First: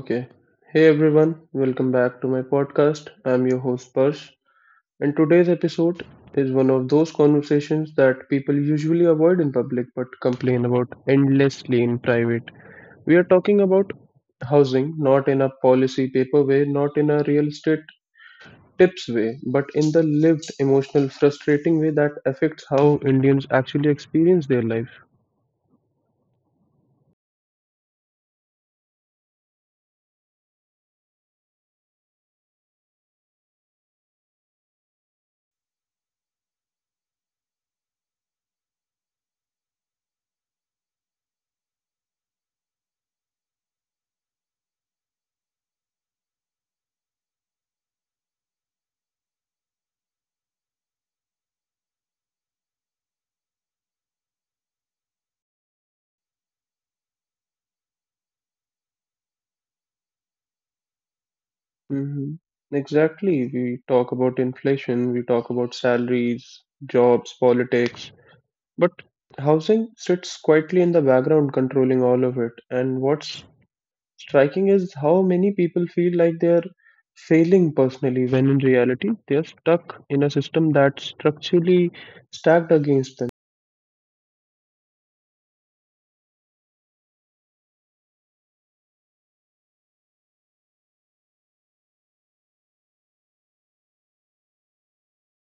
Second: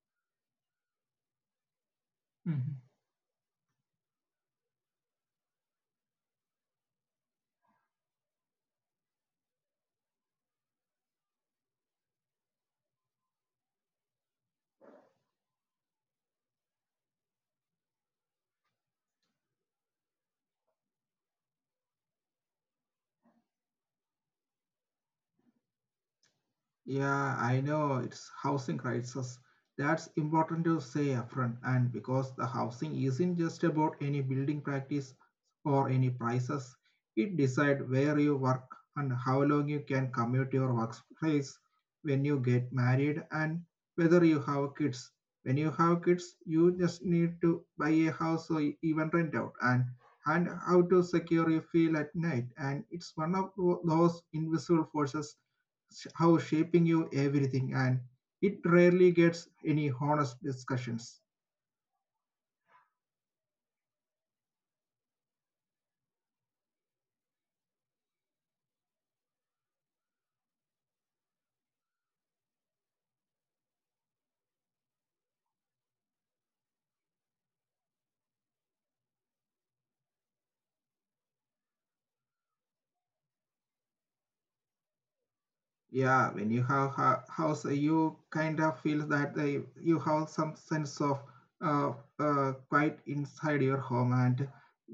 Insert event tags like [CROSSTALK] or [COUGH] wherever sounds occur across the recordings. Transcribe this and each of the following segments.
Okay. Hey everyone, welcome back to my Mhm. podcast. I'm your host Parsh, and today's episode is one of those conversations that people usually avoid in public but complain about endlessly in private. We are talking about housing, not in a policy paper way, not in a real estate tips way, but in the lived, emotional, frustrating way that affects how Indians actually experience their lives. Yeah, I know it's housing crisis. That's important to say upfront, and because the housing isn't just about any building practice or any prices, it decides where you work and how long you can commute to your workplace when you get married and whether you have kids. When you have kids, you just need to buy a house or even rent out and how to secure your feel at night. And it's one of those invisible forces how shaping you everything and it rarely gets any honest discussions. hmm Exactly. We talk about inflation, we talk about salaries, jobs, politics, but housing sits quietly in the background, controlling all of it. And what's striking is how many people feel like they're failing personally, when in reality, they're stuck in a system that's structurally stacked against them. Yeah, when you have a house, you kind of feel that the, you have some sense of uh, quiet inside your home, and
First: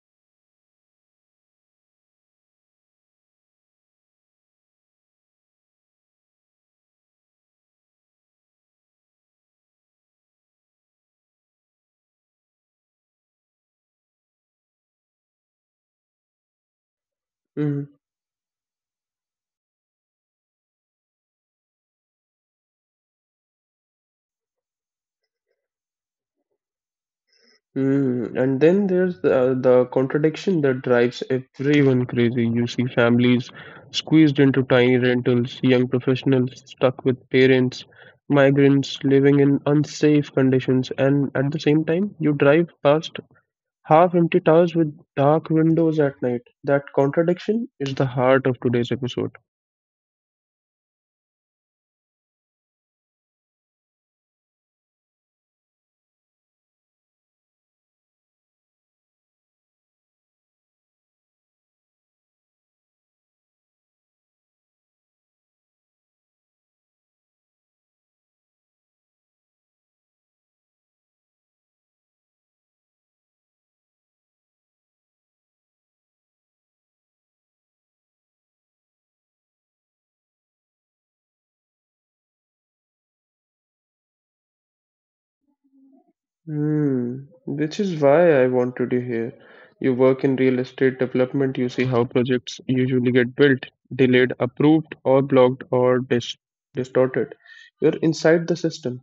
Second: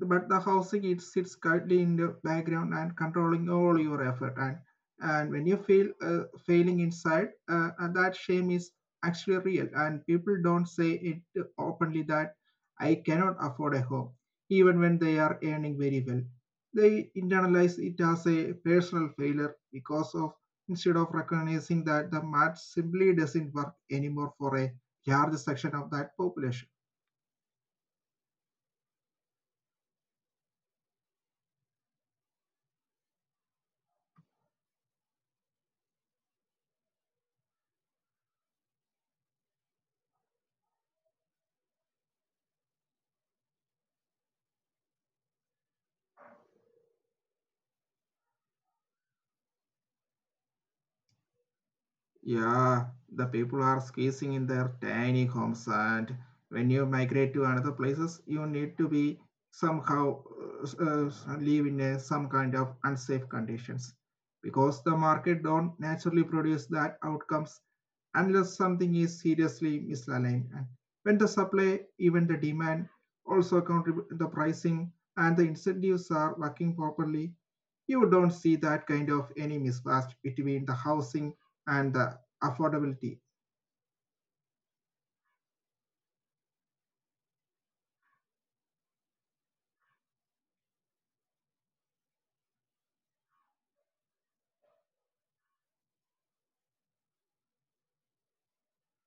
but the housing it sits quietly in the background and controlling all your effort. And when you feel failing inside, and that shame is actually real, and people don't say it openly that I cannot afford a home, even when they are earning very well. They internalize Mm-hmm. it as a personal failure because of instead of recognizing that the math simply doesn't work anymore for a large section of that population. And then there's the contradiction that drives everyone crazy. You see families squeezed into tiny rentals, young professionals stuck with parents, migrants living in unsafe conditions, and at the same time, you drive past half empty towers with dark windows at night. That contradiction is the heart of today's episode. Yeah, the people are squeezing in their tiny homes, and when you migrate to another places, you need to be somehow live in a, some kind of unsafe conditions because the market don't naturally produce that outcomes unless something is seriously misaligned. And when the supply, even the demand also contribute the pricing and the incentives are working properly, you don't see that kind of any mismatch between the housing and the affordability. Hmm, which is why I wanted you here. You work in real estate development, you see how projects usually get built, delayed, approved, or blocked or distorted. You're inside the system.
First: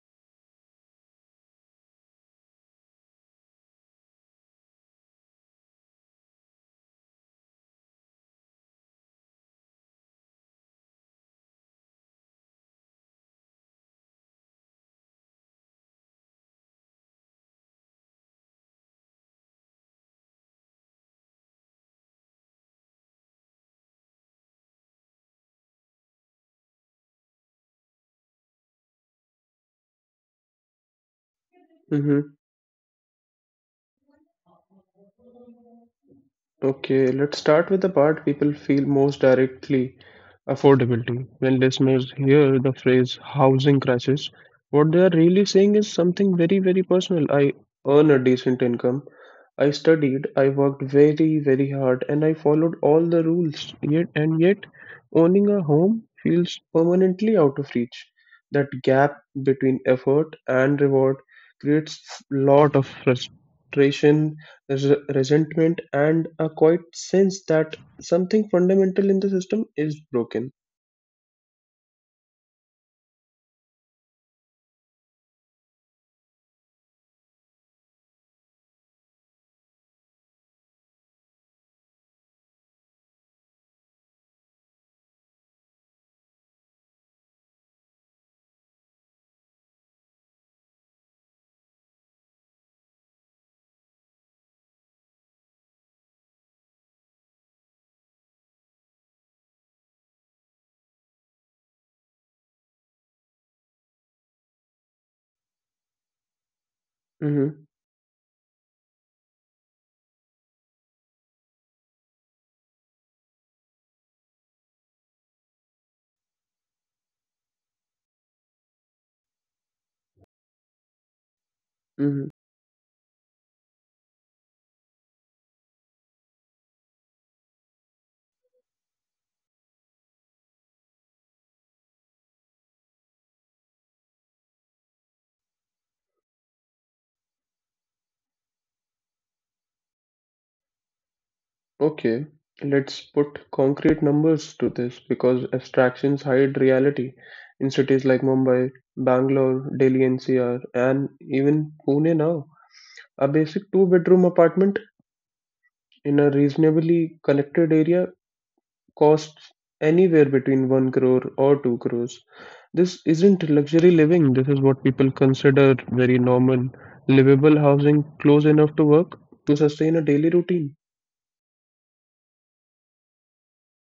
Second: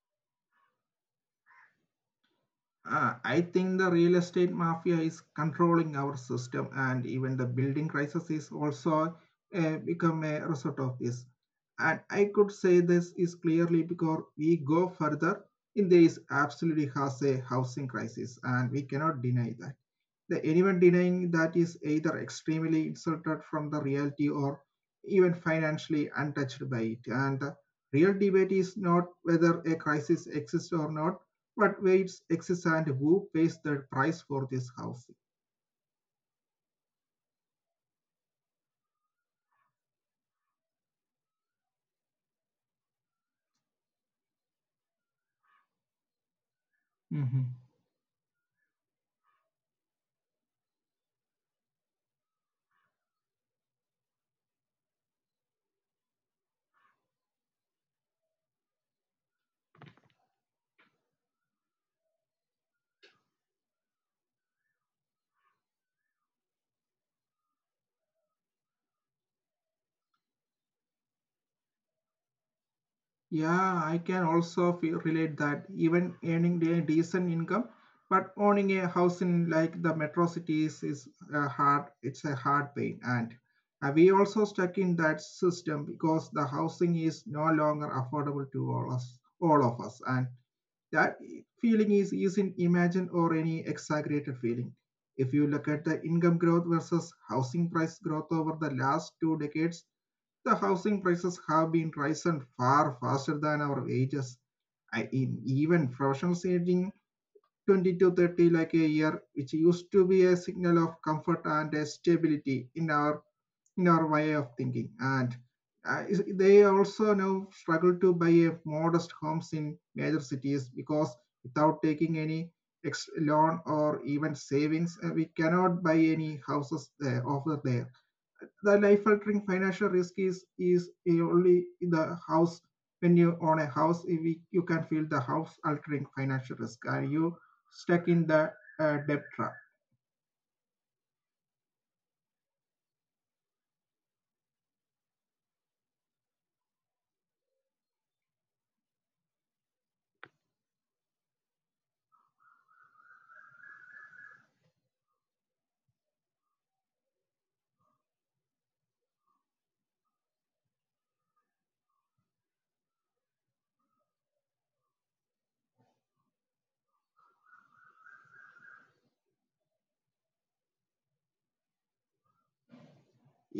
I think the real estate mafia is controlling our system, and even the building crisis is also become a result of this. And I could say this is clearly because we go further. India is absolutely has a housing crisis, and we cannot deny that. The anyone denying that is either extremely insulted from the reality or even financially untouched by it. And the real debate is not whether a crisis exists or not, but where it Mm-hmm. exists and who pays the price for this housing. Okay, let's start with the part people feel most directly affordability. When listeners hear the phrase housing crisis, what they are really saying is something very, very personal. I Mm-hmm. earn a decent income, I studied, I worked very, very hard, and I followed all the rules. Yet, and yet, owning a home feels permanently out of reach. That gap between effort and reward creates lot of frustration resentment, and a quiet sense that something fundamental in the system is broken. Yeah, I can also feel, relate that even earning a decent income, but owning a house in like the metro cities is a hard. It's a hard pain, and we also stuck in that system because the housing is no longer affordable to all us, all of us, and that feeling is isn't imagined or any exaggerated feeling. If you look at the income growth versus housing price growth over the last two decades, the housing prices have been rising far faster than our wages. In even professionals aging Mm-hmm. 20 to 30 lakh a year, which used to be a signal of comfort and a stability in our way of thinking. And uh, they also now struggle to buy a modest homes in major cities because without taking Mm-hmm. any loan or even savings, we cannot buy any houses there, over there the life altering financial risk is only in the house when you own a house you can feel the house altering financial risk are you stuck in the debt trap. Okay, let's put concrete numbers to this because abstractions hide reality. In cities like Mumbai, Bangalore, Delhi NCR, and even Pune now, a basic two-bedroom apartment in a reasonably connected area costs anywhere between 1 crore or 2 crores. This isn't luxury living. This is what people consider very normal, livable housing close enough to work to sustain a daily routine.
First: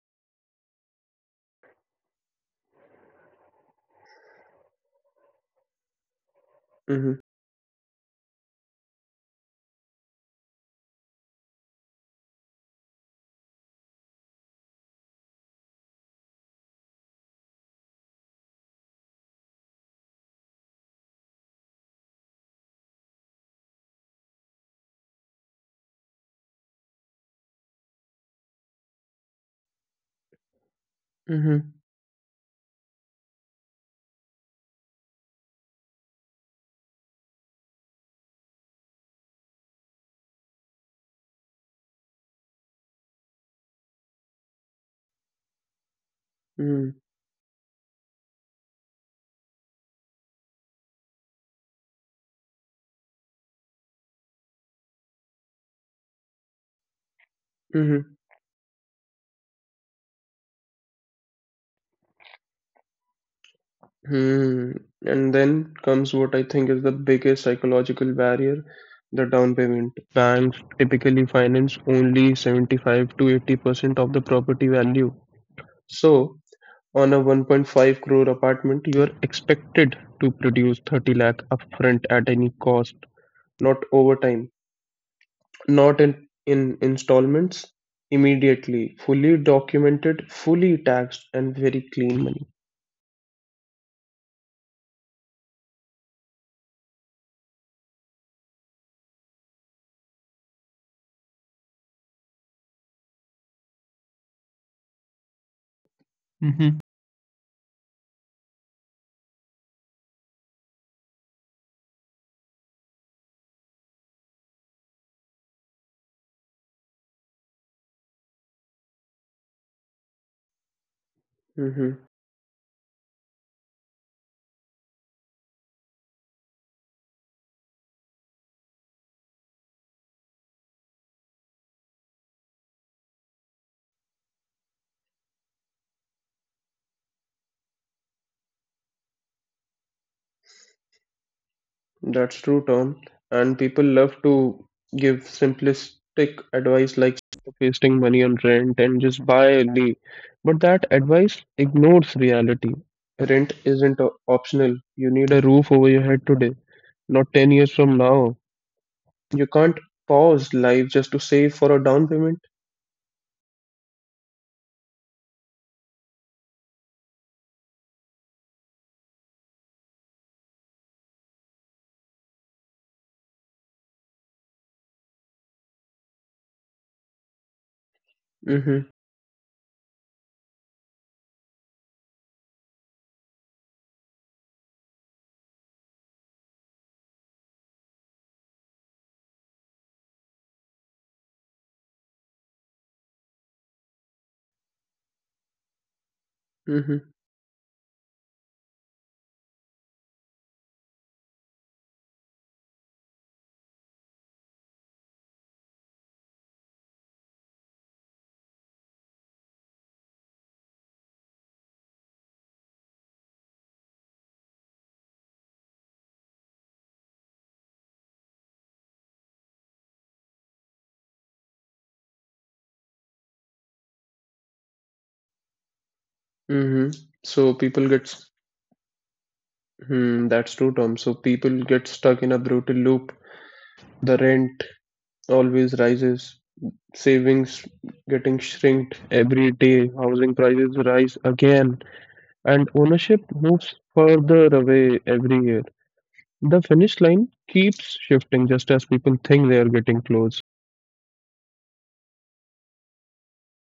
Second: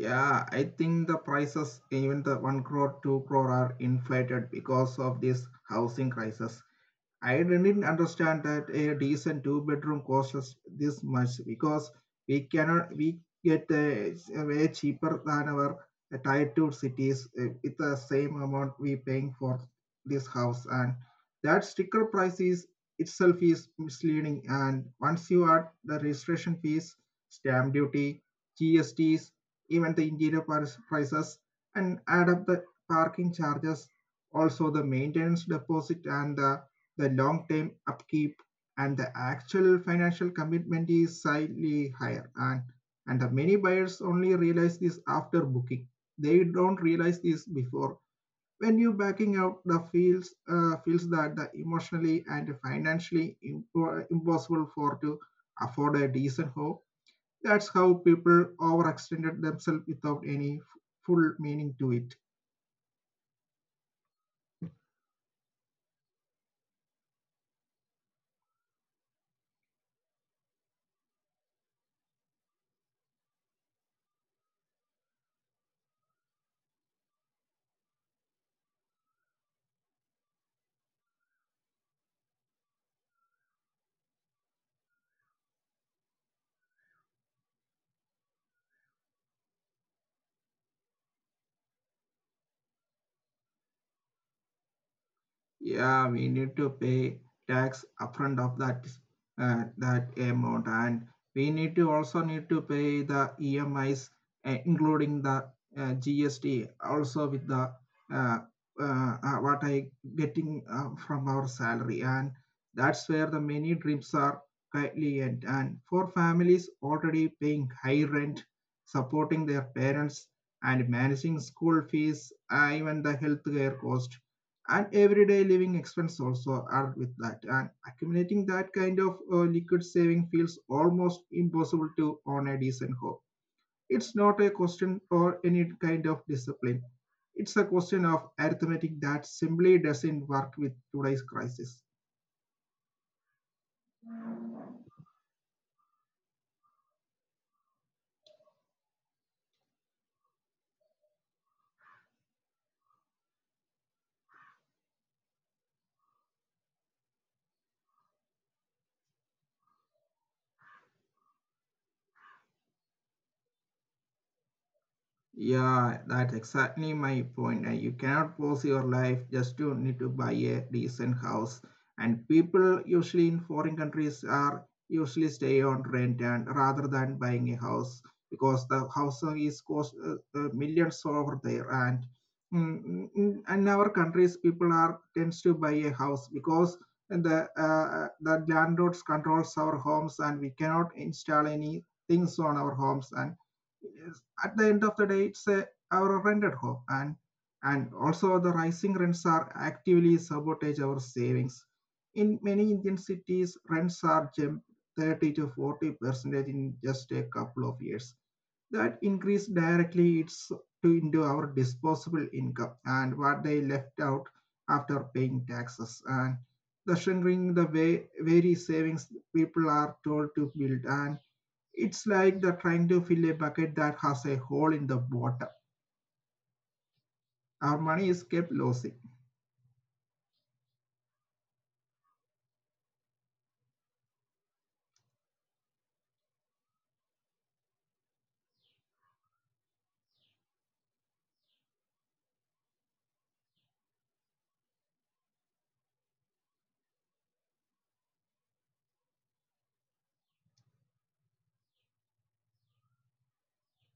Yeah, I think the prices even the 1 crore 2 crore are inflated because of this housing crisis. Mm-hmm. I didn't understand that a decent two-bedroom costs this much because we cannot we get a way cheaper than our tier two cities with the same amount we paying for this house and that sticker price is itself is misleading and once you add the registration fees, stamp duty, GSTs, even the interior prices and Mm-hmm. add up the parking charges, also the maintenance deposit and the long-term upkeep, and the actual financial commitment is slightly higher. And the many buyers only realize this after booking. They Mm-hmm. don't realize this before. When you backing out, the feels feels that the emotionally and financially impossible for to afford a decent home. That's how Mm-hmm. people overextended themselves without any full meaning to it. Mm. And then comes what I think is the biggest psychological barrier, the down payment. Banks typically finance only 75 to 80% of the property value. So, on a 1.5 crore apartment, you are expected to produce 30 lakh upfront at any cost. Not over time, not in installments, immediately, fully documented, fully taxed, and very clean money. Yeah, we need to pay tax upfront of that that amount, and we need to also need to pay the EMIs, including the GST, also with the hmm uh, what I getting from our salary, and that's where the many dreams are quietly end. And for families already paying high rent, supporting their parents, and managing school fees, even the hmm healthcare cost and everyday living expenses also are with that and accumulating that kind of liquid saving feels almost impossible to own a decent home. It's not a question or any kind of discipline. It's a question of arithmetic that simply doesn't work with today's crisis. That's true, Tom. And people love to give simplistic advice like stop wasting money on rent and just buy a lease. But that advice ignores reality. Rent isn't optional. You need a roof over your head today, not 10 years from now. You can't pause life just to save for a down payment. Yeah, that's exactly my point. You cannot pose your life just you need to buy a decent house. And people usually in foreign countries are usually stay on rent and rather than buying a house because the housing is Mm-hmm. cost millions over there. And in our countries, people are tends to buy a house because the landlords controls our homes and we cannot install any things on our homes and yes, at the end of the day, it's a, our rented home, and Mm-hmm. also the rising rents are actively sabotage our savings. In many Indian cities, rents are jumped 30 to 40% in just a couple of years. That increase directly it's to into our disposable income and what they left out after paying taxes and the shrinking the way very savings people are told to build and it's like they're trying to fill a bucket that has a hole in the bottom. Mm-hmm. So Our people money get, is s- kept losing. hmm, that's true, Tom. So people get stuck in a brutal loop. The rent always rises, savings getting shrinked every day, housing prices rise again, and ownership moves further away every year. The finish line keeps shifting just as people think they are getting close.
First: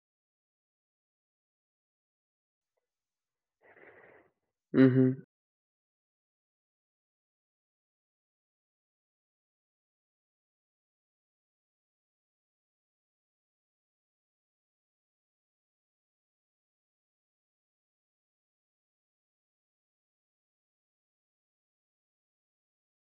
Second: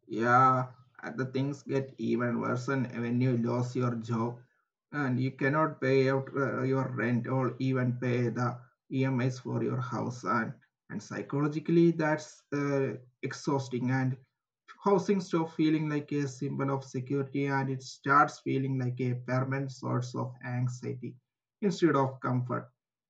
Yeah, and the things get even worse when you lose your job and you Mm-hmm. cannot pay out your rent or even pay the EMIs for your house. And psychologically, that's exhausting. And housing stops feeling like a symbol of security and it starts feeling like a permanent source of anxiety instead of comfort.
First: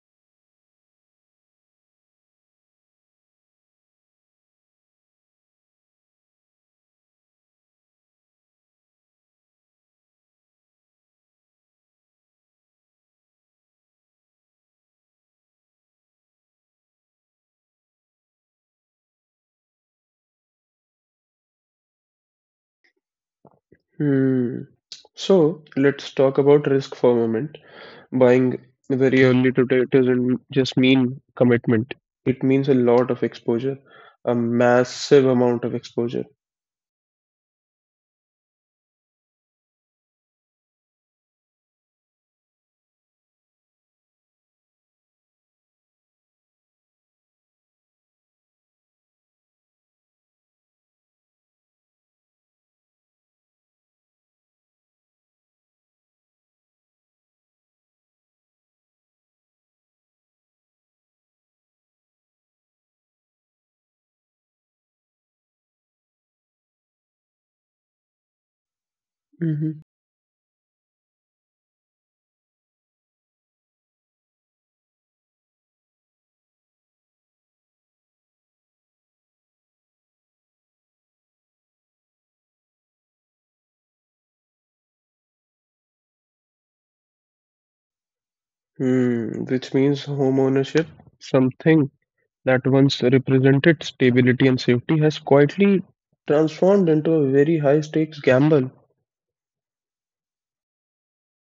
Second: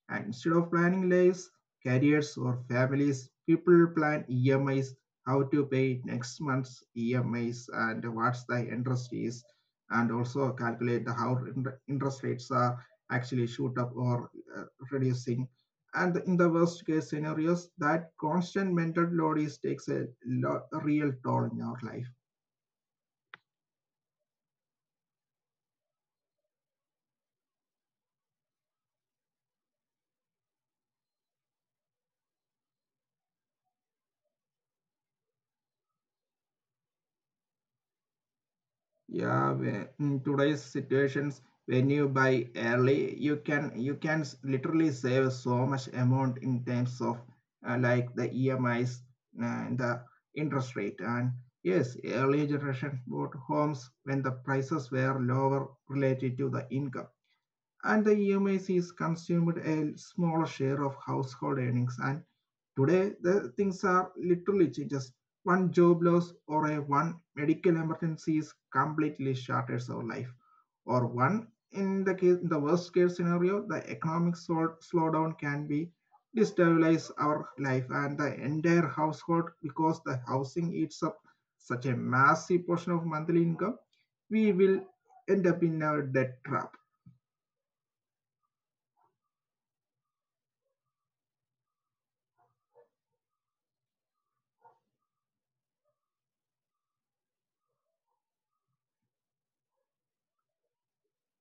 And instead of planning lives, careers, or families, people plan EMIs, how to pay next month's EMIs, and what's the interest is, and also calculate the how interest rates are actually shoot up or uh, reducing and in the worst case scenarios that constant mental load is takes a real toll in our life. Hmm. So let's talk about risk for a moment. Buying very early today doesn't just mean commitment. It means a lot of exposure, a massive amount of exposure. Yeah in today's situations when you buy early you can literally save so much amount in terms of like the EMIs and the interest rate and yes early generation bought homes when the prices were lower related to the income and the EMIs is consumed a smaller share of household earnings. And today, the things are literally just one job loss or a one medical emergency is completely hmm shatters our life, or one in the case in the worst case scenario, the economic slowdown can be destabilize our life and the entire household because the housing eats up such a massive portion of monthly income. We will end up in a debt trap. Hmm, which means home ownership, something that once represented stability and safety, has quietly transformed into a very high stakes gamble.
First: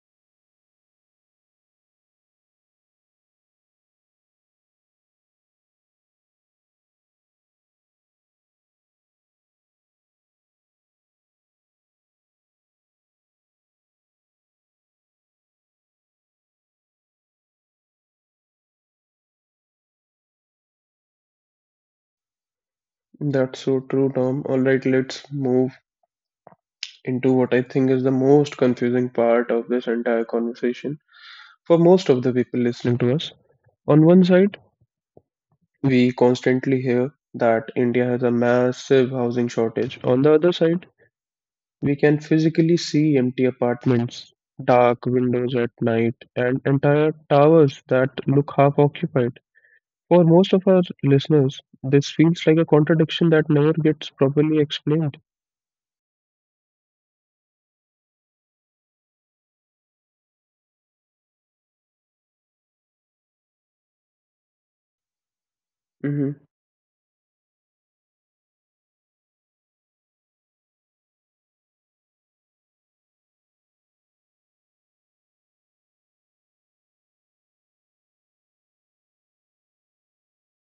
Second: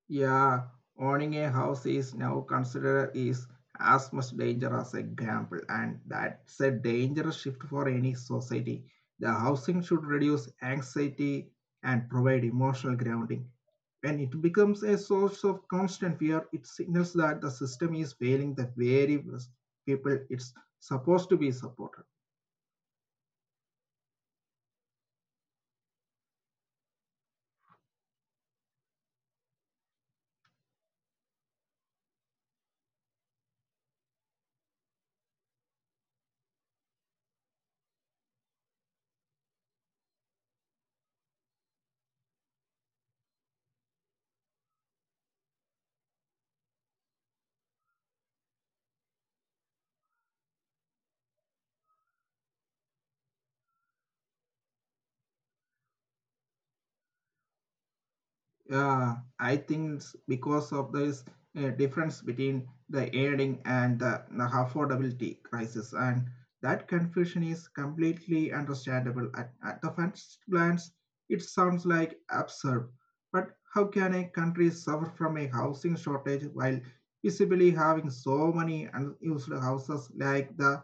Yeah, owning a house is now considered is as much danger as a gamble, and that's a dangerous shift for any society. The housing should reduce anxiety and provide emotional grounding. When it becomes a source of constant fear, it signals that the system is failing the very best people it's supposed to be supported. That's so true, Tom. All right, let's move into what I think is the most confusing part of this entire conversation for most of the people listening to us. On one side, we constantly hear that India has a massive housing shortage. On the other side, we can physically see empty apartments, dark windows at night, and entire towers that look half occupied. For most of our listeners, this feels like a contradiction that never gets properly explained. Yeah, I think it's because of this difference between the earning and the affordability crisis, and hmm that confusion is completely understandable. At the first glance, it sounds like absurd, but how can a country suffer from a housing shortage while visibly having so many unused houses like the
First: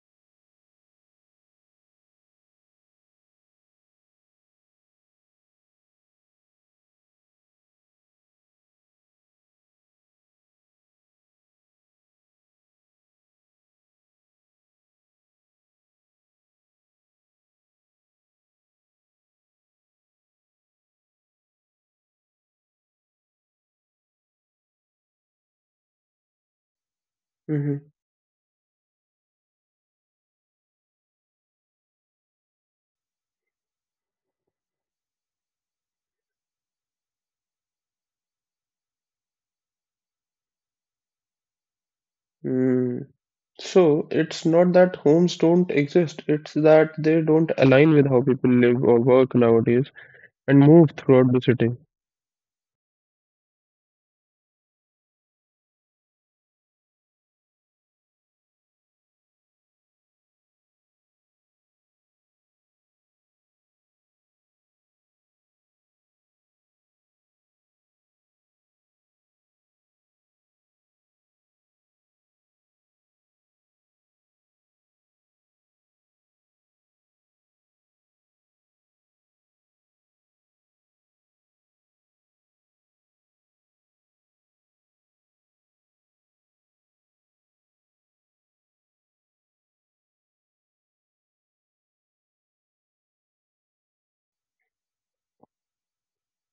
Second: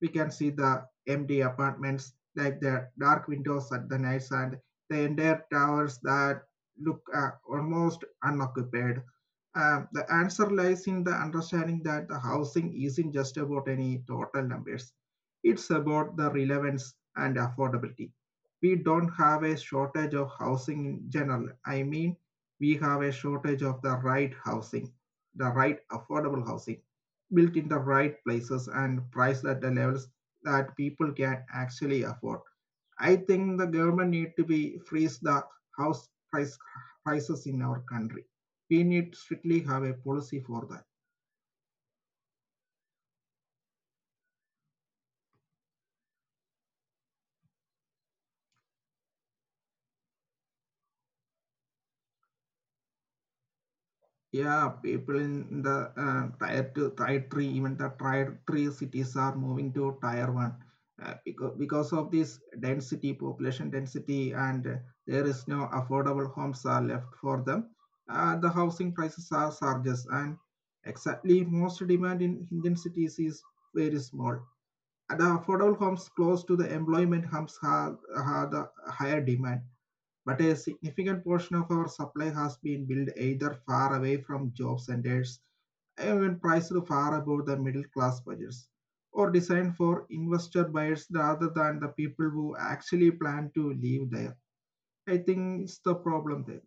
we can see the empty apartments, like the dark windows at the nights and the entire towers that look almost unoccupied. The answer lies in the understanding that the housing isn't just about any total numbers, it's about the relevance and affordability. We don't have a shortage of housing in general. I mean, we have a shortage of the right housing, the right affordable housing, built hmm in the right places and priced at the levels that people can actually afford. I think the government need to be freeze the house price prices in our country. We need to strictly have a policy for that. Mm. So it's not that homes don't exist, it's that they don't align with how people live or work nowadays and move throughout the city. Yeah, people in the tier two, tier three, even the tier three cities are moving to tier one because of this density, population density, and there is no affordable homes are left for them. The housing prices are surges, and exactly most demand in Indian cities is very small. And the affordable homes close to the employment homes have the higher demand, but a significant portion of our supply has been built either far away from job centers, even priced far above the middle class budgets, or designed for investor buyers rather than the people who actually plan to live there. I think it's the problem there.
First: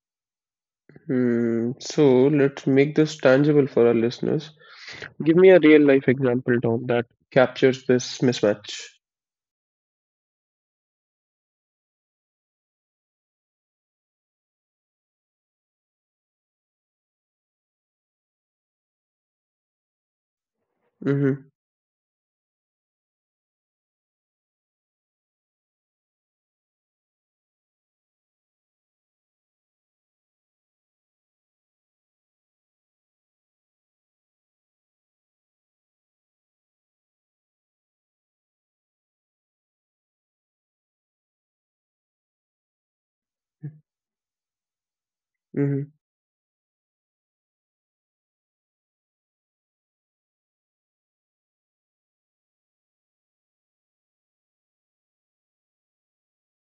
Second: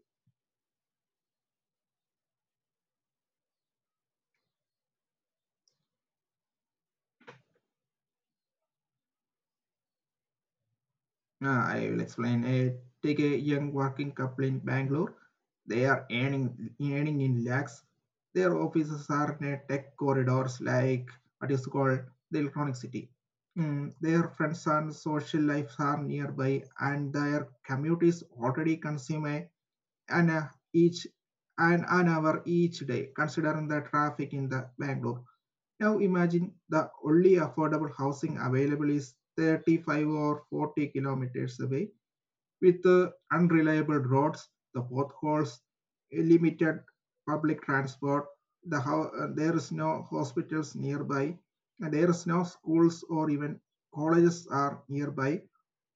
Hmm, so let's make this tangible for our listeners. Give me a real life example, Tom, that captures this mismatch. I will explain. Take a young working couple in Bangalore. They are earning in lakhs. Their offices are in tech corridors like what Mm-hmm, is called the electronic city. Mm, their friends and social lives are nearby, and their commute is already consume an uh, each an hour each day, considering the traffic in the Bangalore. Now imagine the only affordable housing available is 35 or 40 kilometers away with unreliable roads, the mm-hmm, potholes, a limited public transport, there is no hospitals nearby, and there is no schools or even colleges are nearby.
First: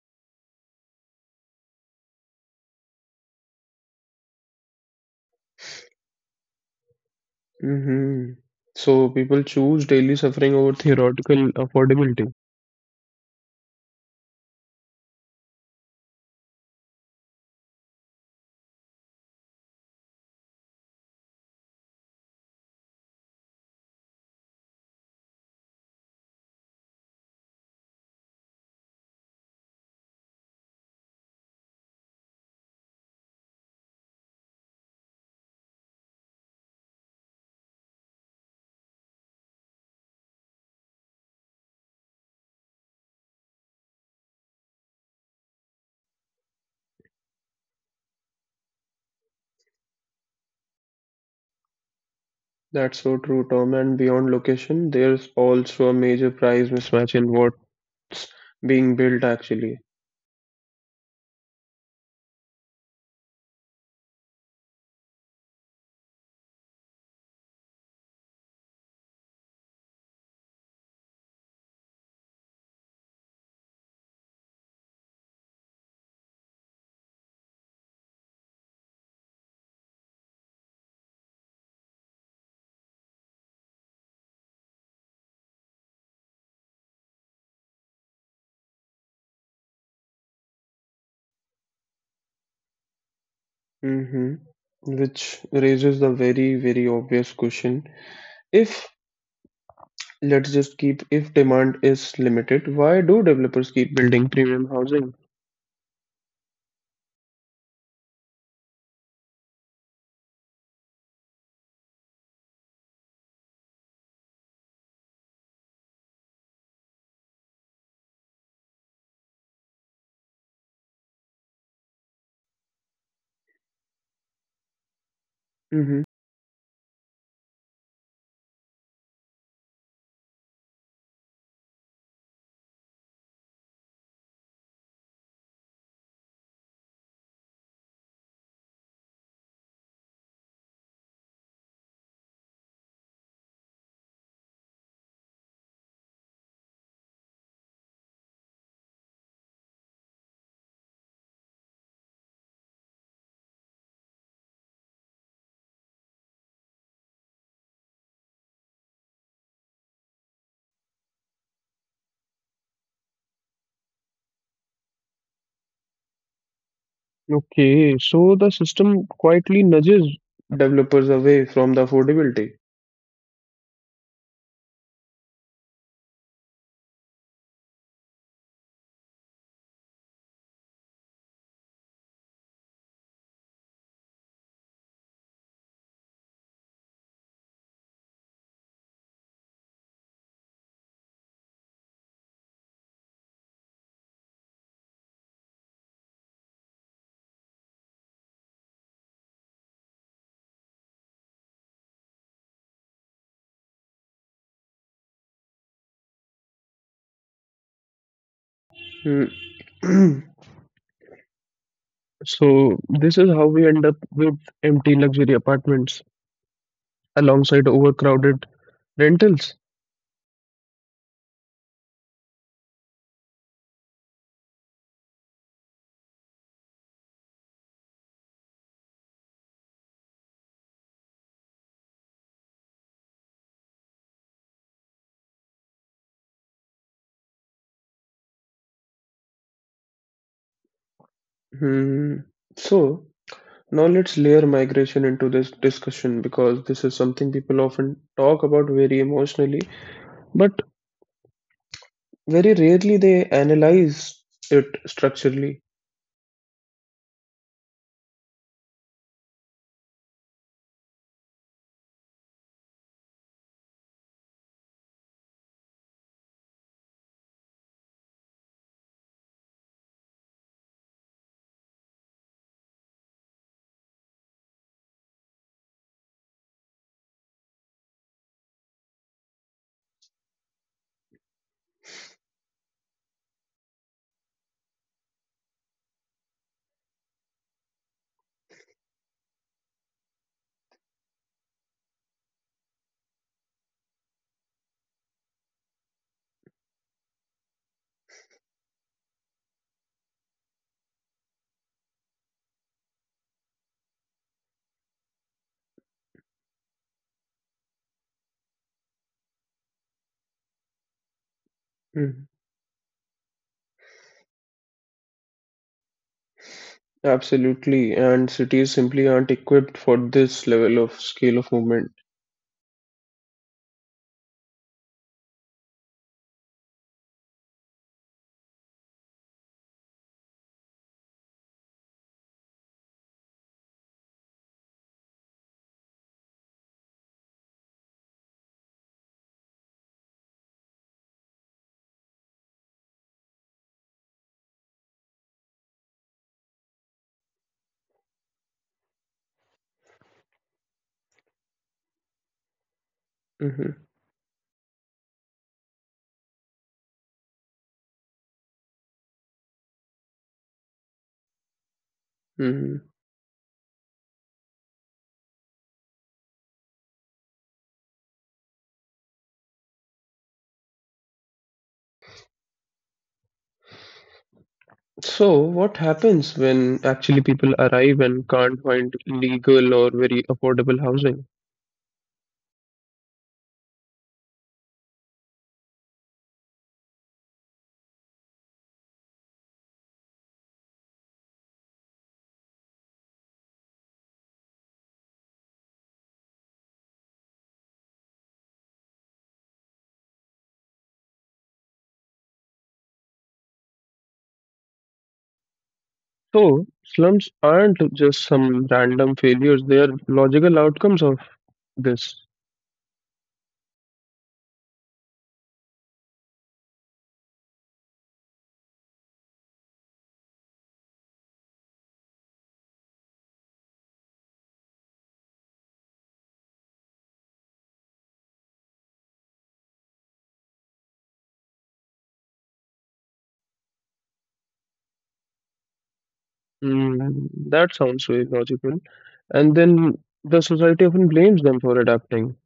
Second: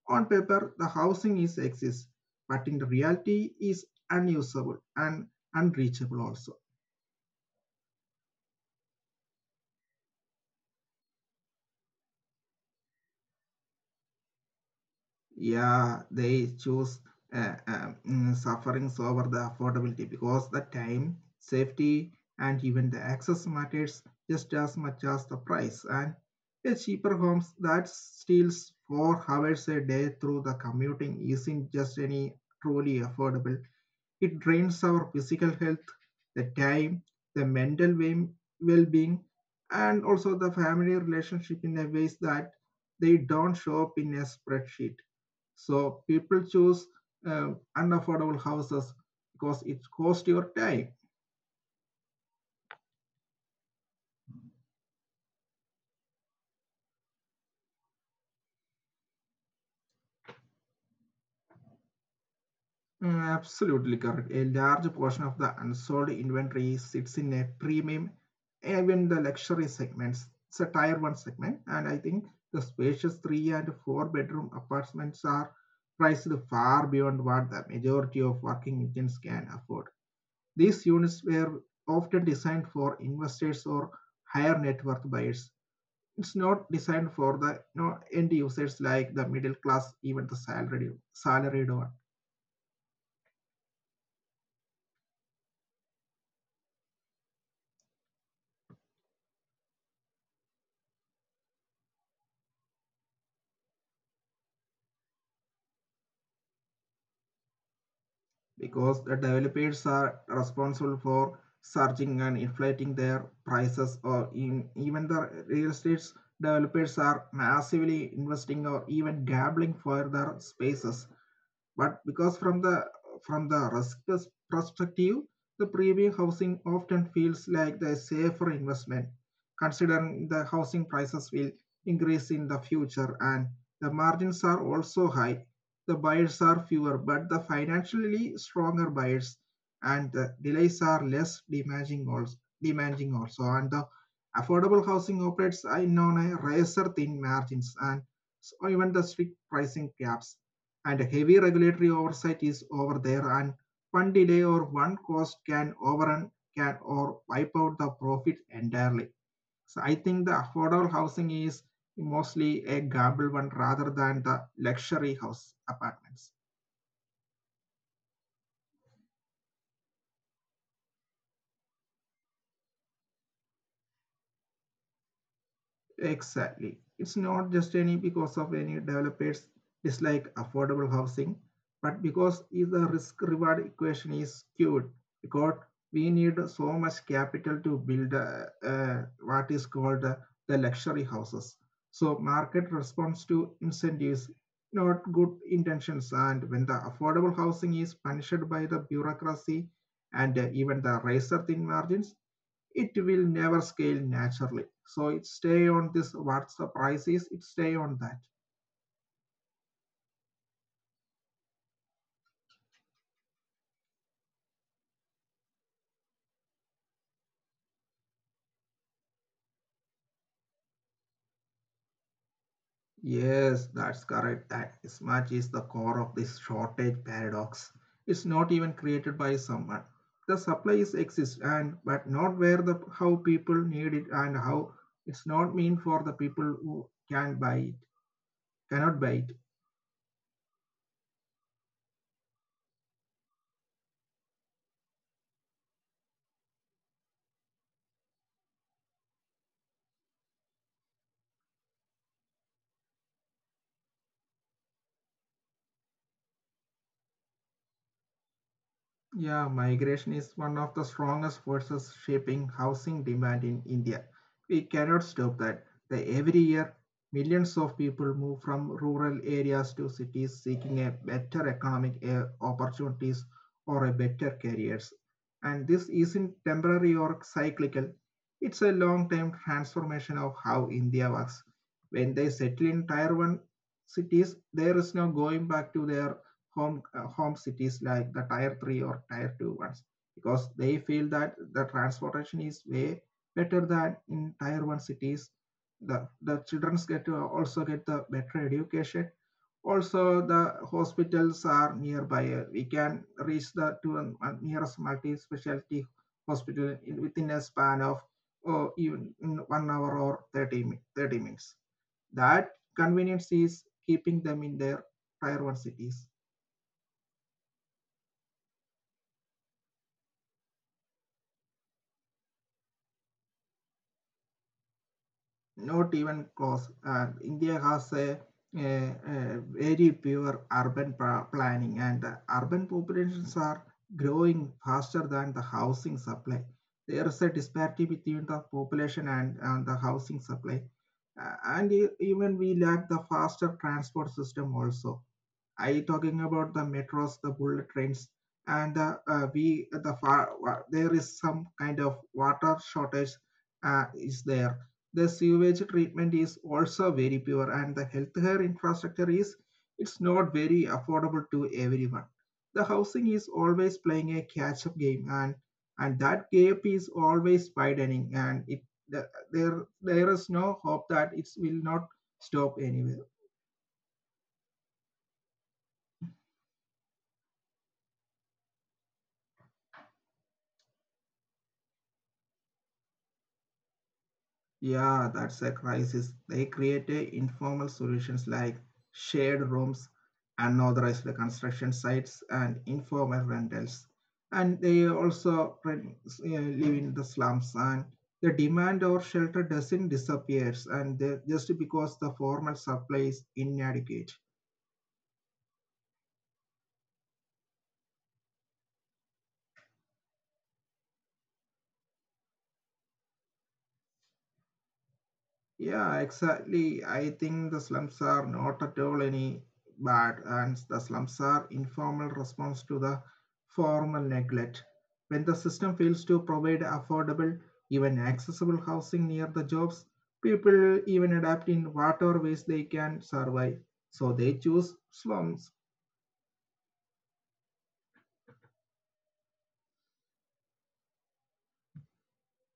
On paper, the housing is exists, but in reality is unusable and unreachable also. mm-hmm. So people choose daily suffering over theoretical affordability. Yeah, they choose sufferings over the affordability because the time, safety, and even the access matters just as much as the price. And a cheaper homes that steals 4 hours a day through the commuting isn't just any truly affordable. It drains our physical health, the time, the mental well being, and also the family relationship in a ways that they don't show up in a spreadsheet. So people choose uh, unaffordable houses because it costs your time. That's so true, Tom. And beyond location, there's also a major price mismatch in what being built actually. Absolutely correct. A large portion of the unsold inventory sits in a premium, even the luxury segments. It's a tier one segment, and I think the spacious three and four bedroom apartments are priced far beyond what the majority of working Indians can afford. These units were often designed for investors or higher net worth buyers. It's not designed for the you know, end users like the middle class, even the salaried one. Mm-hmm. Which raises the very, very obvious question. If Let's just keep, if demand is limited, why do developers keep building premium housing? Because the developers are responsible for searching and inflating their prices or in, even the real estate developers are massively investing or even gambling for their spaces, but because from the risk perspective, the premium hmm housing often feels like the safer investment, considering the housing prices will increase in the future and the margins are also high. The buyers are fewer, but the financially stronger buyers and the delays are less demanding also, demanding also. And the affordable housing operates in on a razor thin margins, and so even the strict pricing caps and heavy regulatory oversight is over there, and one delay or one cost can overrun can or wipe out the profit entirely. So I think the affordable housing is mostly a gamble one rather than the luxury house apartments. Okay, so the system quietly nudges developers away from the affordability. Exactly. It's not just any because of any developers dislike affordable housing, but because if the risk reward equation is skewed, because we need so much capital to build what is called the luxury houses. So market responds to incentives, not good intentions. And when the affordable housing is punished by the bureaucracy and even the razor thin margins, it will never scale naturally. So it stay on this what's the price is, it stay on that. Hmm. [CLEARS THROAT] So this is how we end up with empty luxury apartments alongside overcrowded rentals. Yes, that's correct. That mismatch is the core of this shortage paradox. It's not even created by someone. The supply is exist and but not where the how people need it, and how it's not mean for the people who can buy it, cannot buy it. Hmm. So now let's layer migration into this discussion because this is something people often talk about very emotionally, but very rarely they analyze it structurally. Yeah, migration is one of the strongest forces shaping housing demand in India. We cannot stop that. Every year, millions of people move from rural areas to cities seeking a better economic opportunities or a better careers. And this isn't temporary or cyclical. It's a long-term transformation of how India works. When they settle in tier one cities, there is no going back to their home cities like the tier 3 or tier 2 ones, because they feel that the transportation is way better than in tier 1 cities. The the childrens get to also get the better education also, the hospitals are nearby. We can reach the to a nearest multi-specialty hospital in, within a span of or even 1 hour or 30 minutes. That Mhm. convenience is keeping them in their tier 1 cities. Absolutely, and cities simply aren't equipped for this level of scale of movement. Not even close. India has a very pure urban planning, and the urban populations are growing faster than the housing supply. There is a disparity between the population and the housing supply. And even we lack the faster transport system also. I talking about the metros, the bullet trains, and the we the far wa- there is some kind of water shortage is Mhm. there. The sewage treatment is also very poor, and the healthcare infrastructure is it's not very affordable to everyone. The housing Mhm. is always playing a catch-up game, and that gap is always widening, and it there is no hope that it will not stop anywhere. So, what happens when actually people arrive and can't find legal or very affordable housing? Yeah, that's a crisis. They create a informal solutions like shared rooms, unauthorized construction sites, and informal rentals. And they also live in the slums. And the demand or shelter doesn't disappears, and they, just because the formal supply is inadequate. So, slums aren't just some random failures, they are logical outcomes of this. Yeah, exactly. I think the slums are not at all any bad, and the slums are informal response to the formal neglect. When the system fails to provide affordable, even accessible housing near the jobs, people even adapt in whatever ways they can survive. So they choose slums Mm, that sounds very logical. And then the society often blames them for adapting.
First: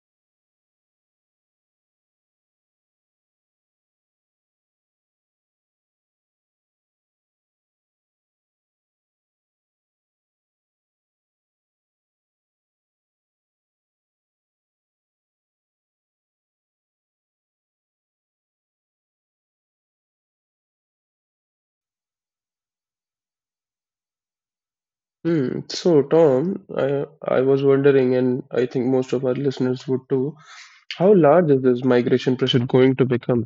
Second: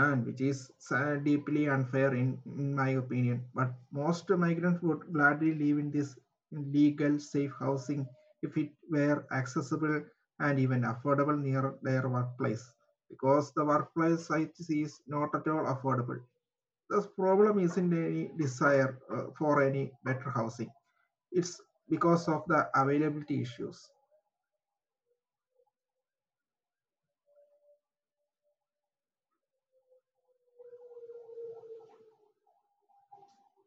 and which is deeply unfair in my opinion. But most migrants would gladly live in this legal, safe housing if it were accessible and even affordable near their workplace. Because the workplace site is not at all affordable. The problem isn't any desire for any better housing. It's because of the availability issues. Hmm. So, Tom, I was wondering, and I think most of our listeners would too, how large is this migration pressure going to become?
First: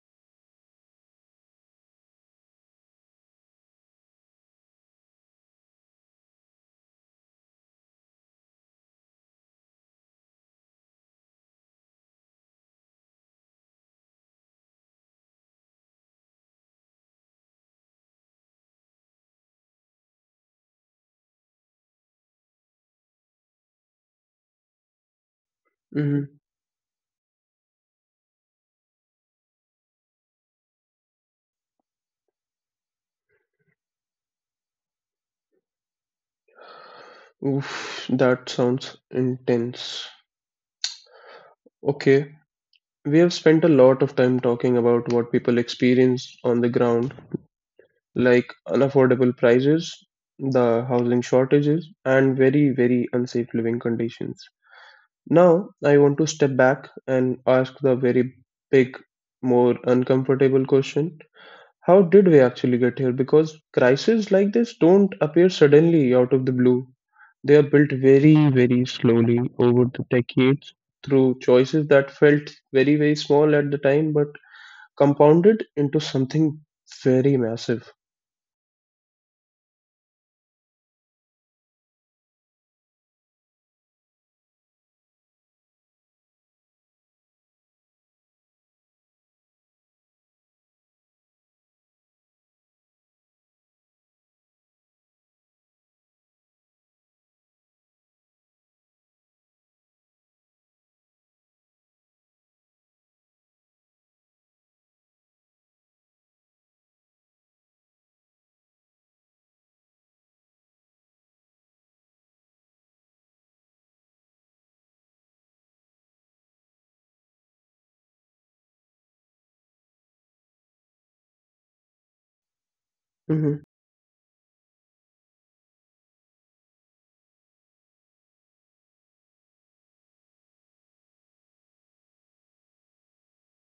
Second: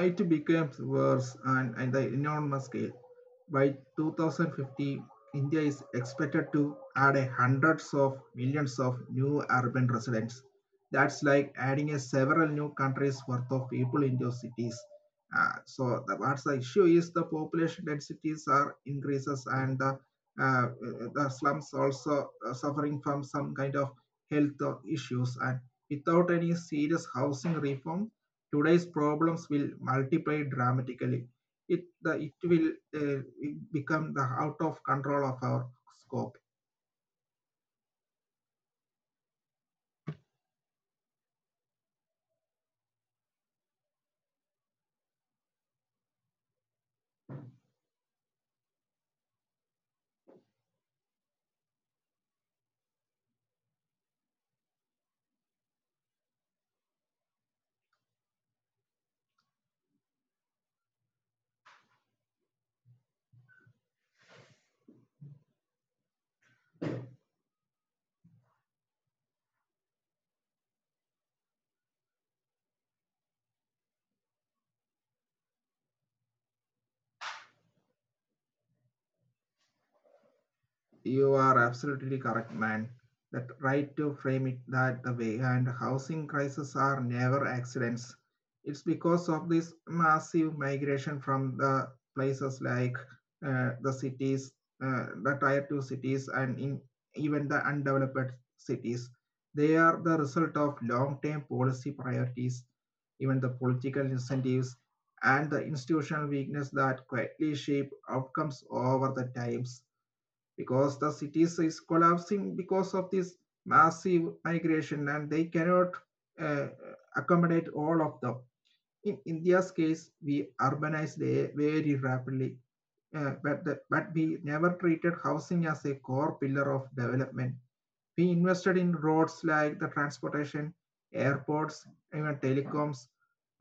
It becomes worse and at the enormous scale. By 2050, India is expected to add a hundreds of millions of new urban residents. That's like adding a several new countries worth of people into cities. So the, what's the issue is the population densities are increases, and uh, the slums also suffering from some kind of health issues, and without any Mm, serious housing reform today's problems will multiply dramatically. It will uh, become the out of control of our scope. oof, that sounds intense. Okay, we have spent a lot of time talking about what people experience on the ground, like unaffordable prices, the housing shortages, and very, very unsafe living conditions. Now, I want to step back and ask the very big, more uncomfortable question. How did we actually get here? Because crises like this don't appear suddenly out of the blue. They are built very, very slowly over the decades through choices that felt very, very small at the time but compounded into something very massive. You are absolutely correct, man. That right to frame it that the way, and housing crises are never accidents. It's because of this massive migration from the places like the cities, the tier two cities, and in even the undeveloped cities. They are the result of long-term policy priorities, even the political incentives, and the institutional weakness that quietly shape outcomes over the times, because the cities is collapsing because of this massive migration and they cannot uh, accommodate all of them. In India's case, we urbanized very rapidly, hmm but we never treated housing as a core pillar of development. We invested in roads like the transportation, airports, even telecoms,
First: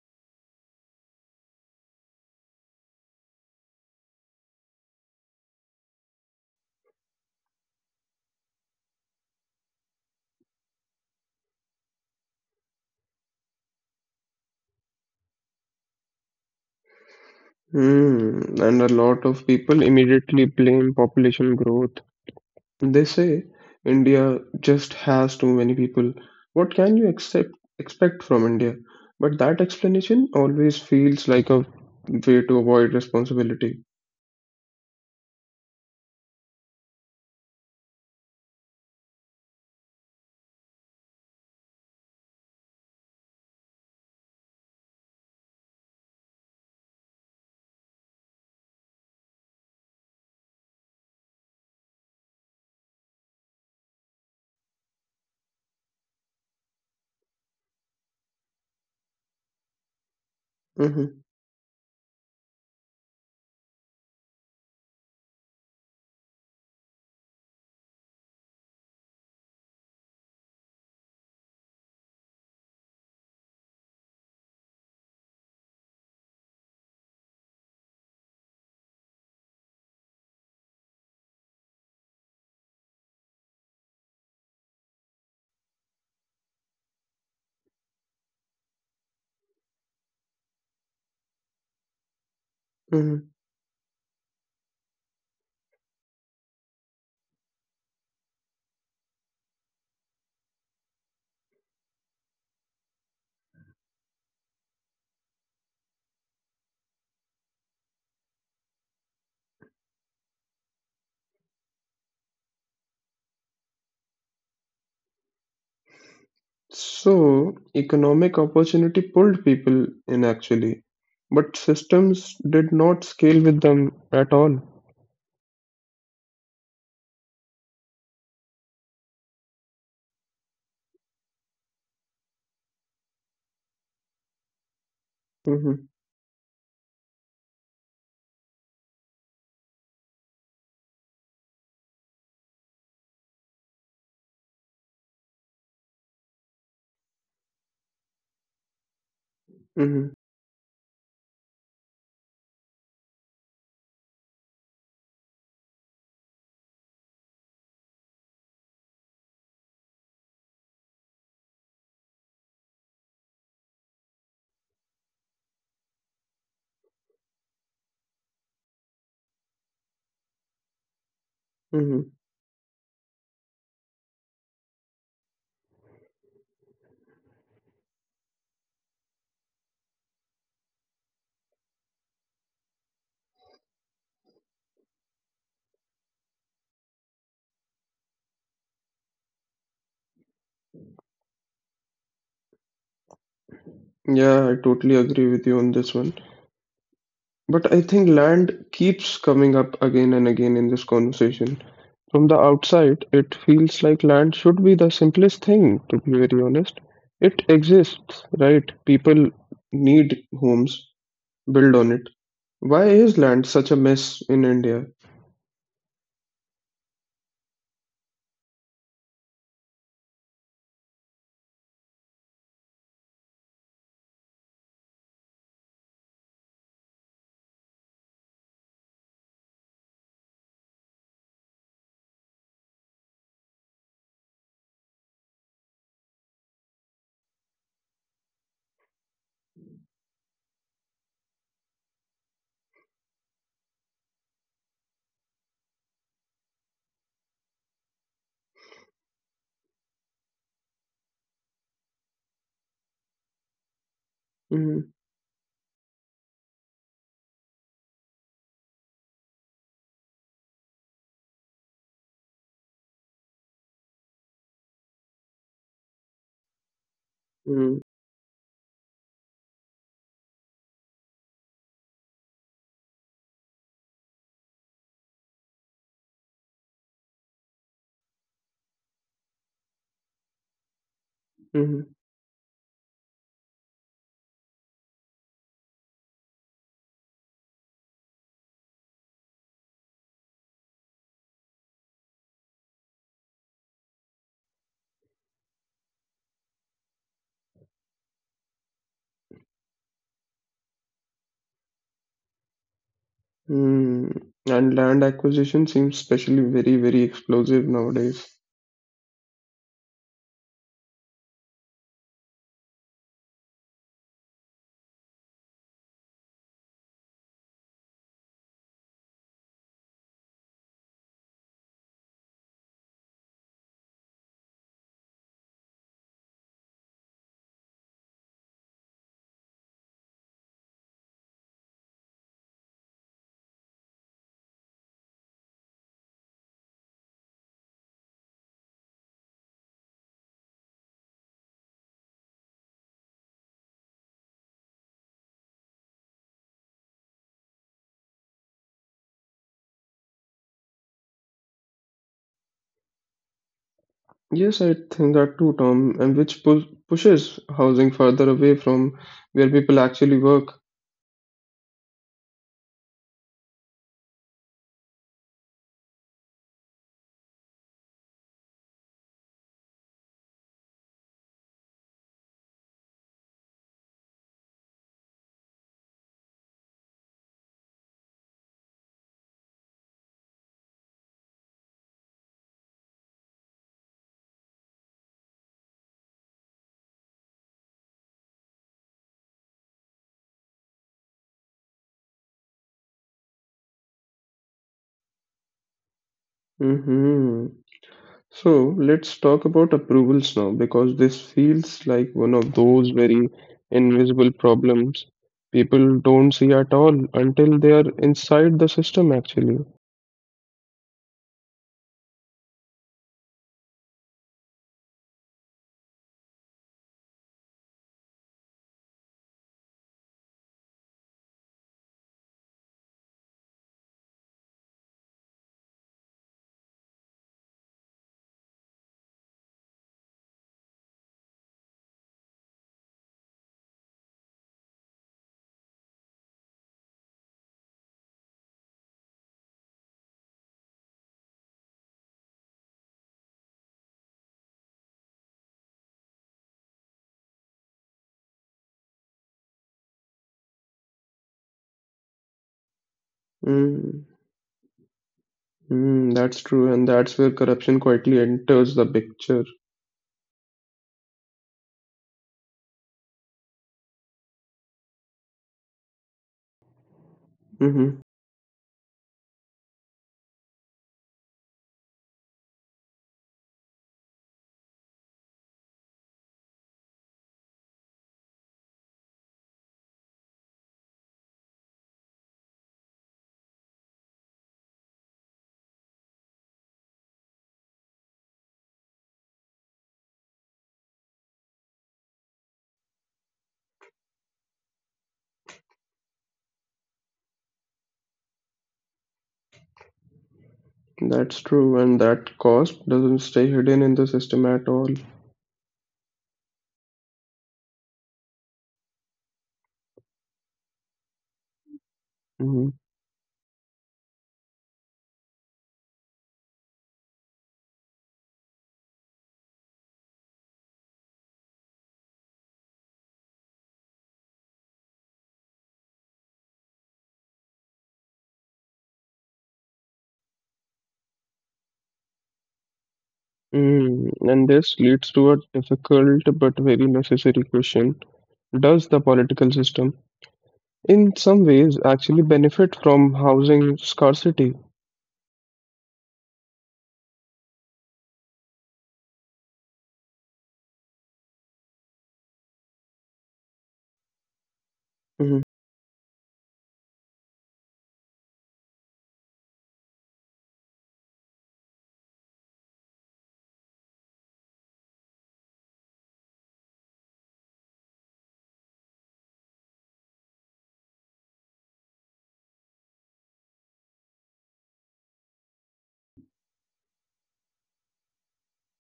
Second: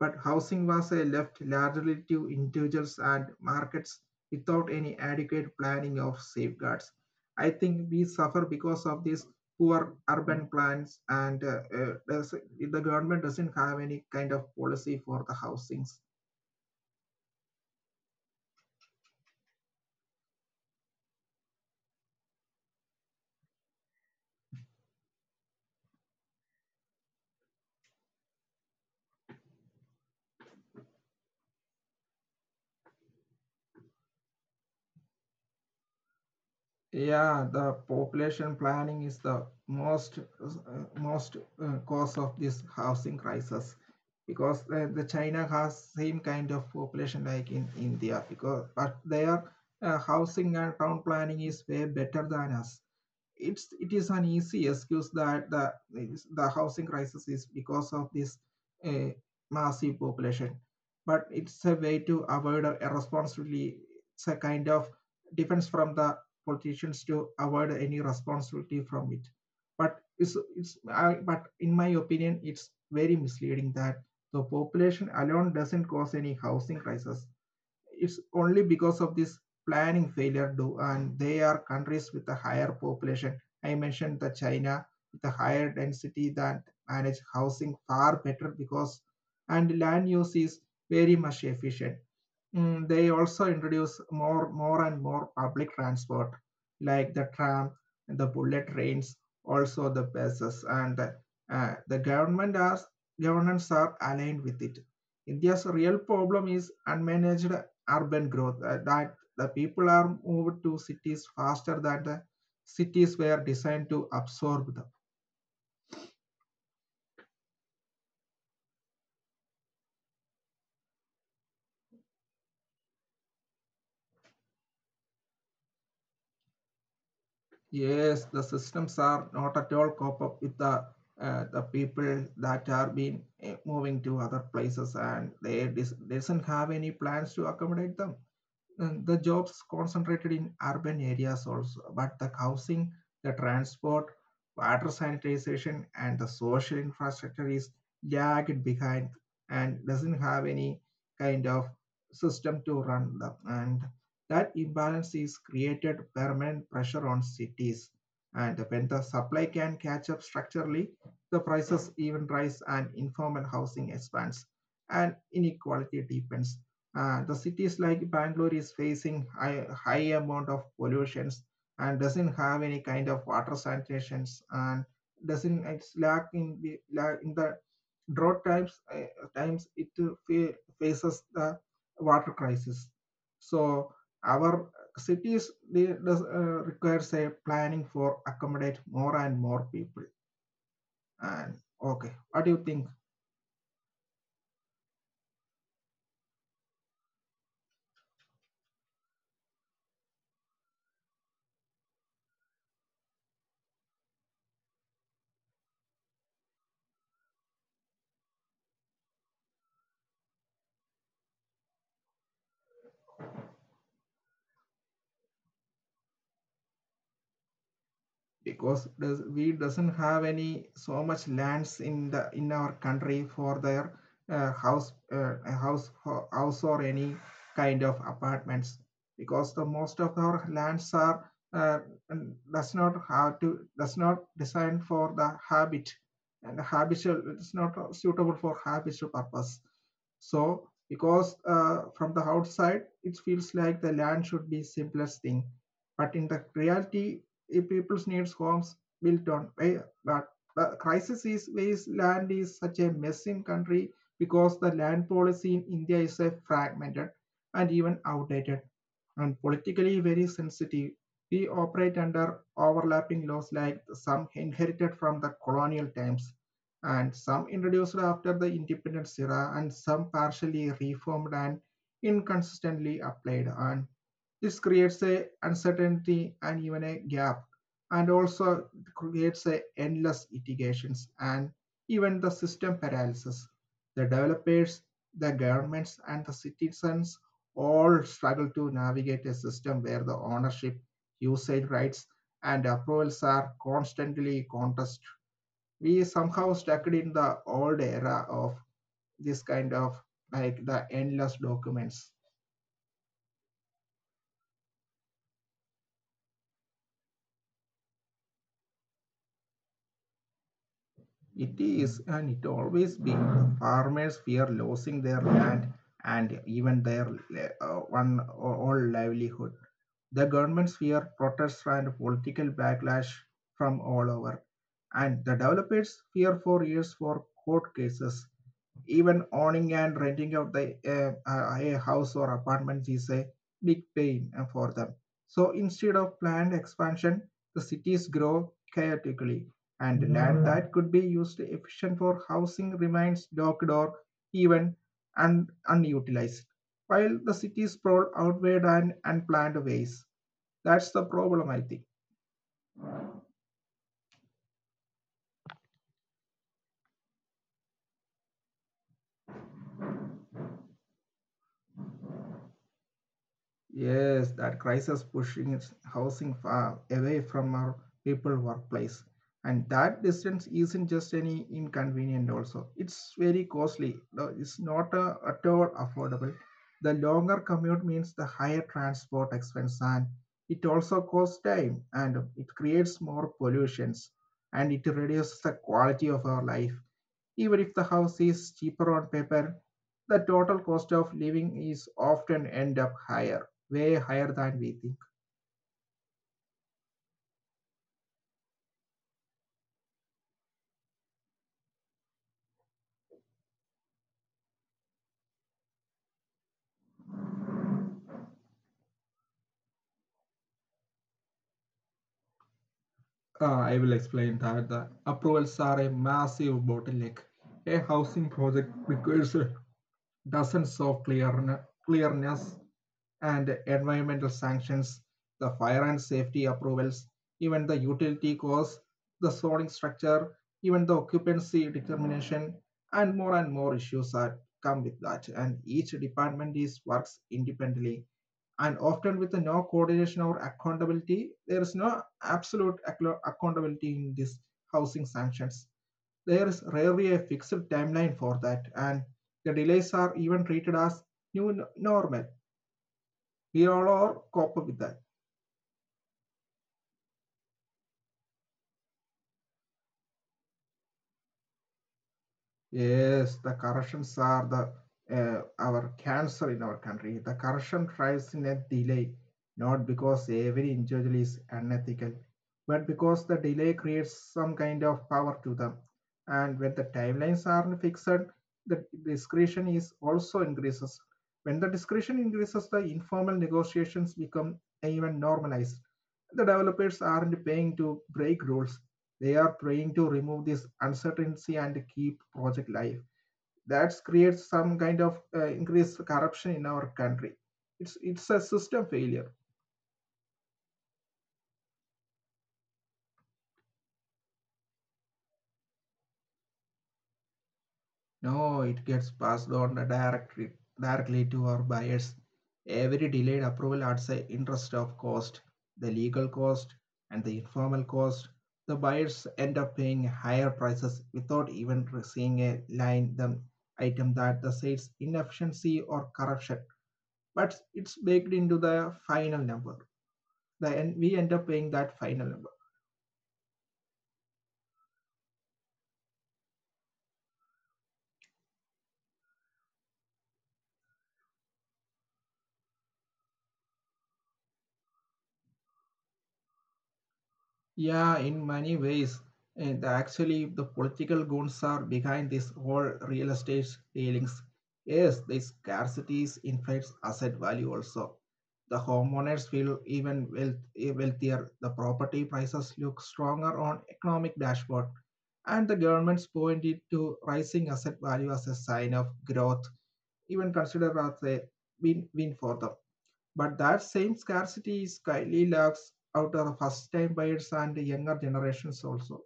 but housing was left largely to individuals and markets without any adequate planning of safeguards. I think we suffer because of these poor urban plans, and the government doesn't have any kind of policy for the housings. Mm, and a lot of people immediately blame population growth. They say India just has too many people. What can you accept, expect from India? But that explanation always feels like a way to avoid responsibility. Yeah, the population planning is the most most cause of this housing crisis, because the China has same kind of population like in India, because but their housing and town planning is way better than us. It's it is an easy excuse that the housing crisis is because of this uh, massive population, but hmm it's a way to avoid a responsibility. It's a kind of defense from the politicians to avoid any responsibility from it. But but in my opinion it's very misleading that the population alone doesn't cause any housing crisis. It's only because of this planning failure do, and they are countries with a higher population. I mentioned the china with a higher density that manage housing far better, because and land use is very much efficient. Mm, they hmm also introduce more and more public transport like the tram, the bullet trains, also the buses, and the government as governments are aligned with it. India's real problem is unmanaged urban growth, that the people are moved to cities faster than the cities were designed to absorb. So, economic opportunity pulled people in actually, but systems did not scale with them at all. Yes, the systems are not at all cope up with the people that are been moving to other places, and they hmm doesn't have any plans to accommodate them. The jobs concentrated in urban areas also, but the housing, the transport, water sanitization, and the social infrastructure is lagged behind and hmm doesn't have any kind of system to run them. And that imbalance is created permanent pressure on cities. And when the supply can catch up structurally, the prices even rise and informal housing expands and inequality deepens. The cities like Bangalore is facing high amount of pollutions and hmm doesn't have any kind of water sanitations and doesn't it's lack in the drought times it fa- faces the water crisis. So our cities they requires a planning for accommodate more and more people. And okay, what do you think? Yeah, I totally agree with you on this one. But I think land keeps coming up again and again in this conversation. From the outside, it feels like land should be the simplest thing, to be very honest. It exists, right? People need homes, build on it. Why is land such a mess in India? Because we doesn't have any so much lands in the in our country for their uh, house uh, house house or any kind of apartments, because the most of our lands are does not designed for the habit and habitual. It's not suitable for habitual purpose. So because from the outside it feels like the land should be simplest thing, but in the reality, if people's needs homes built on air. But the crisis is wasteland is such a mess in country, because the land Mm, policy in India is a fragmented and even outdated and politically very sensitive. We operate under overlapping laws like some inherited from the colonial times and some introduced mm, after the independence era and some partially reformed and inconsistently applied, and this creates a uncertainty and even a gap, and also creates a endless litigations and mm, even the system paralysis. The developers, the governments, and the citizens all struggle to navigate a system where the ownership, usage rights, and approvals are constantly contested. We somehow stuck in the old era of this kind of like the endless documents. mm. And land acquisition seems especially very, very explosive nowadays. It is, and it always been. Farmers fear losing their land and even their one or all livelihood. The governments fear protests and political backlash from all over, and the developers fear for years for court cases. Even owning and renting out the a house or apartments is a big pain for them. So instead of planned expansion, the cities grow chaotically, and land that could be used efficient for housing remains docked or even unutilized, while the cities sprawl outward and unplanned ways. That's the problem, I think. Yes, I think that too, Tom, and which pu pushes housing further away from where people actually work. Yes, that crisis pushing its housing far away from our people workplace. And that distance isn't just any inconvenient also. It's very costly. No, it's not at all affordable. The longer commute means the higher transport expense, and it also costs time, and it creates more pollutions, and it reduces the quality of our life. Even if the house is cheaper on paper, the total cost of living is often end up higher, way higher than we think. hmm So let's talk about approvals now because this feels like one of those very invisible problems people don't see at all until they are inside the system actually. I will explain that the approvals are a massive bottleneck. A housing project requires dozens of clearness and environmental sanctions, the fire and safety approvals, even the utility costs, the zoning structure, even the occupancy determination, and more issues are come with that. And each department is works independently, and often with the no coordination or accountability, there is no absolute accountability in this housing sanctions. There is rarely a fixed timeline for that, and the delays are even treated as new normal we all are Mm, cope with that. mm, that's true, and that's where corruption quietly enters the picture. Yes, the corrections are the our cancer in our country. The corruption thrives in a hmm delay, not because every individual is unethical, but because the delay creates some kind of power to them. And when the timelines aren't fixed, the discretion is also increases. When the discretion increases, the informal negotiations become even normalized. The developers aren't paying to break rules. They are trying to remove this uncertainty and keep project live. That creates some kind of increased corruption in our country. It's a system failure. That's true, and that cost doesn't stay hidden in the system at all. No, it gets passed on directly to our buyers. hmm Every delayed approval adds an interest of cost, the legal cost, and the informal cost. The buyers end up paying higher prices without even seeing a line the item that the sales inefficiency or corruption. But it's baked into the final number. The And we end up paying that final number. Mm, and this leads to a difficult but very necessary question. Does the political system in some ways actually benefit from housing scarcity. Yeah, in many ways. And actually, the political goons are behind this whole real estate dealings. Yes, the Mhm. scarcity inflates asset value also. The homeowners feel even wealthier. The property prices look stronger on economic dashboard. And the governments pointed to rising asset value as a sign of growth, even considered as a win-win for them. But that same scarcity is highly lacks out of first time buyers and younger generations also.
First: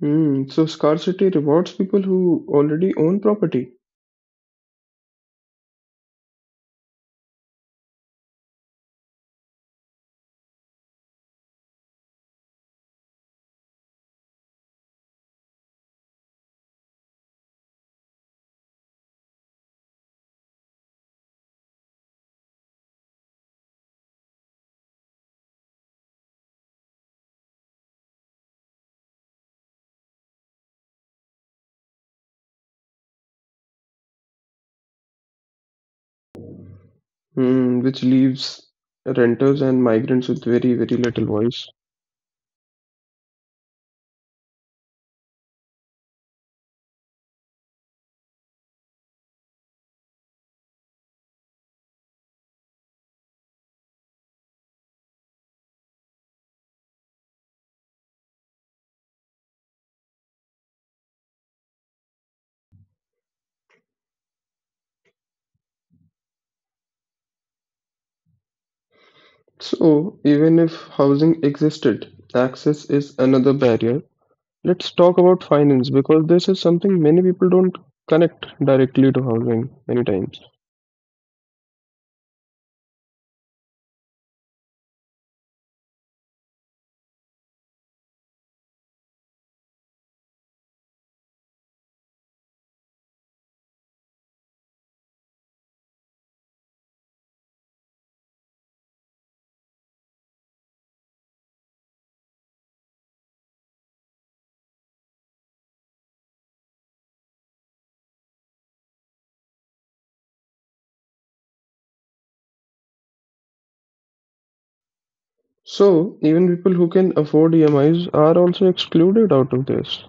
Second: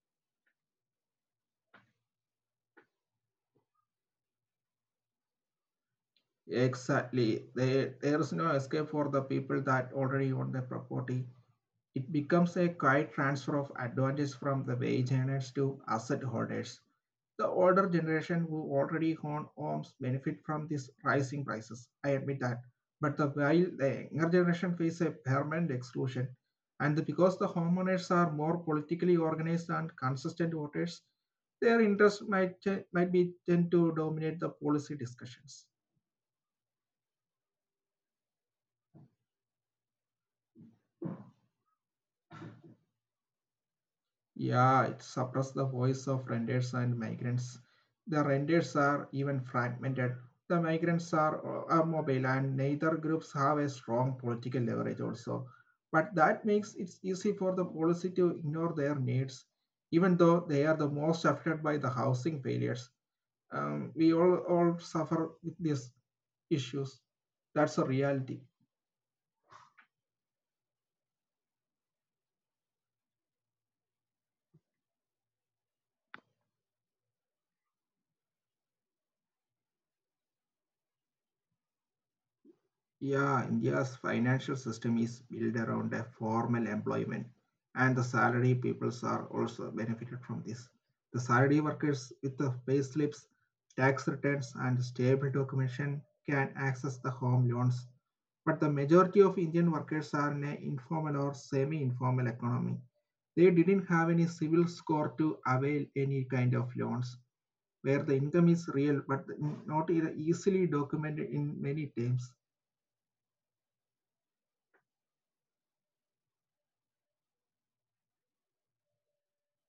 Hmm. So scarcity rewards people who already own property, Exactly. There is no escape for the people that already own the property. It becomes a quiet transfer of advantage from the wage earners to asset holders. The older generation who already own homes benefit from these rising prices. I admit that. But the while the younger generation face a permanent exclusion. And because the homeowners are more politically organized and consistent voters, their interests might be tend to dominate the policy discussions. Hmm. which leaves renters and migrants with very, very little voice. Yeah, it suppressed the voice of renters and migrants. The renters are even fragmented. The migrants are mobile and neither groups have a strong political leverage also. But that makes it easy for the policy to ignore their needs, even though they are the most affected by the housing failures. We all suffer with these issues. That's a reality. So even if housing existed, access is another barrier. Let's talk about finance because this is something many people don't connect directly to housing many times. Yeah, India's financial system is built around a formal employment, and the salary peoples are also benefited from this. The salary workers with the pay slips, tax returns, and stable documentation can access the home loans. But the majority of Indian workers are in an informal or semi informal economy. They didn't have any civil score to avail any kind of loans, where the income is real but not easily documented in many terms. So even people who can afford EMIs are also excluded out of this.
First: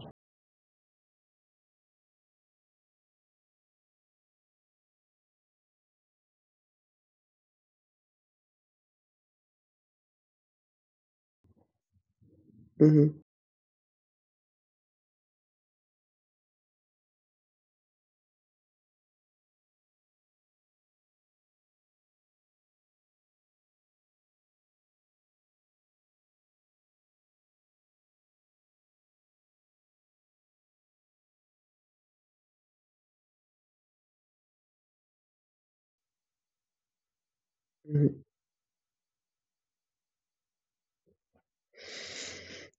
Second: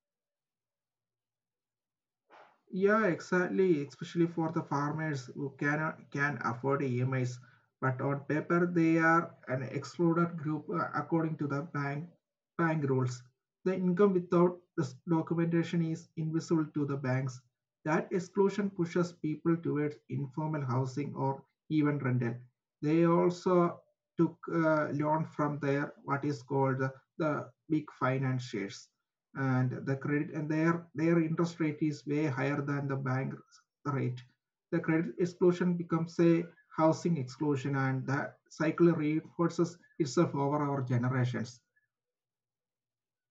Yeah, exactly. Especially for the farmers who can afford EMIs, but on paper they are an excluded group according to the bank Mhm. rules. The income without this documentation is invisible to the banks. That exclusion pushes people towards informal housing or even rental. They also took loan from their what is called the big financiers and the credit, and their interest rate is way higher than the bank rate. The credit exclusion becomes a housing exclusion, and that cycle reinforces itself over our generations.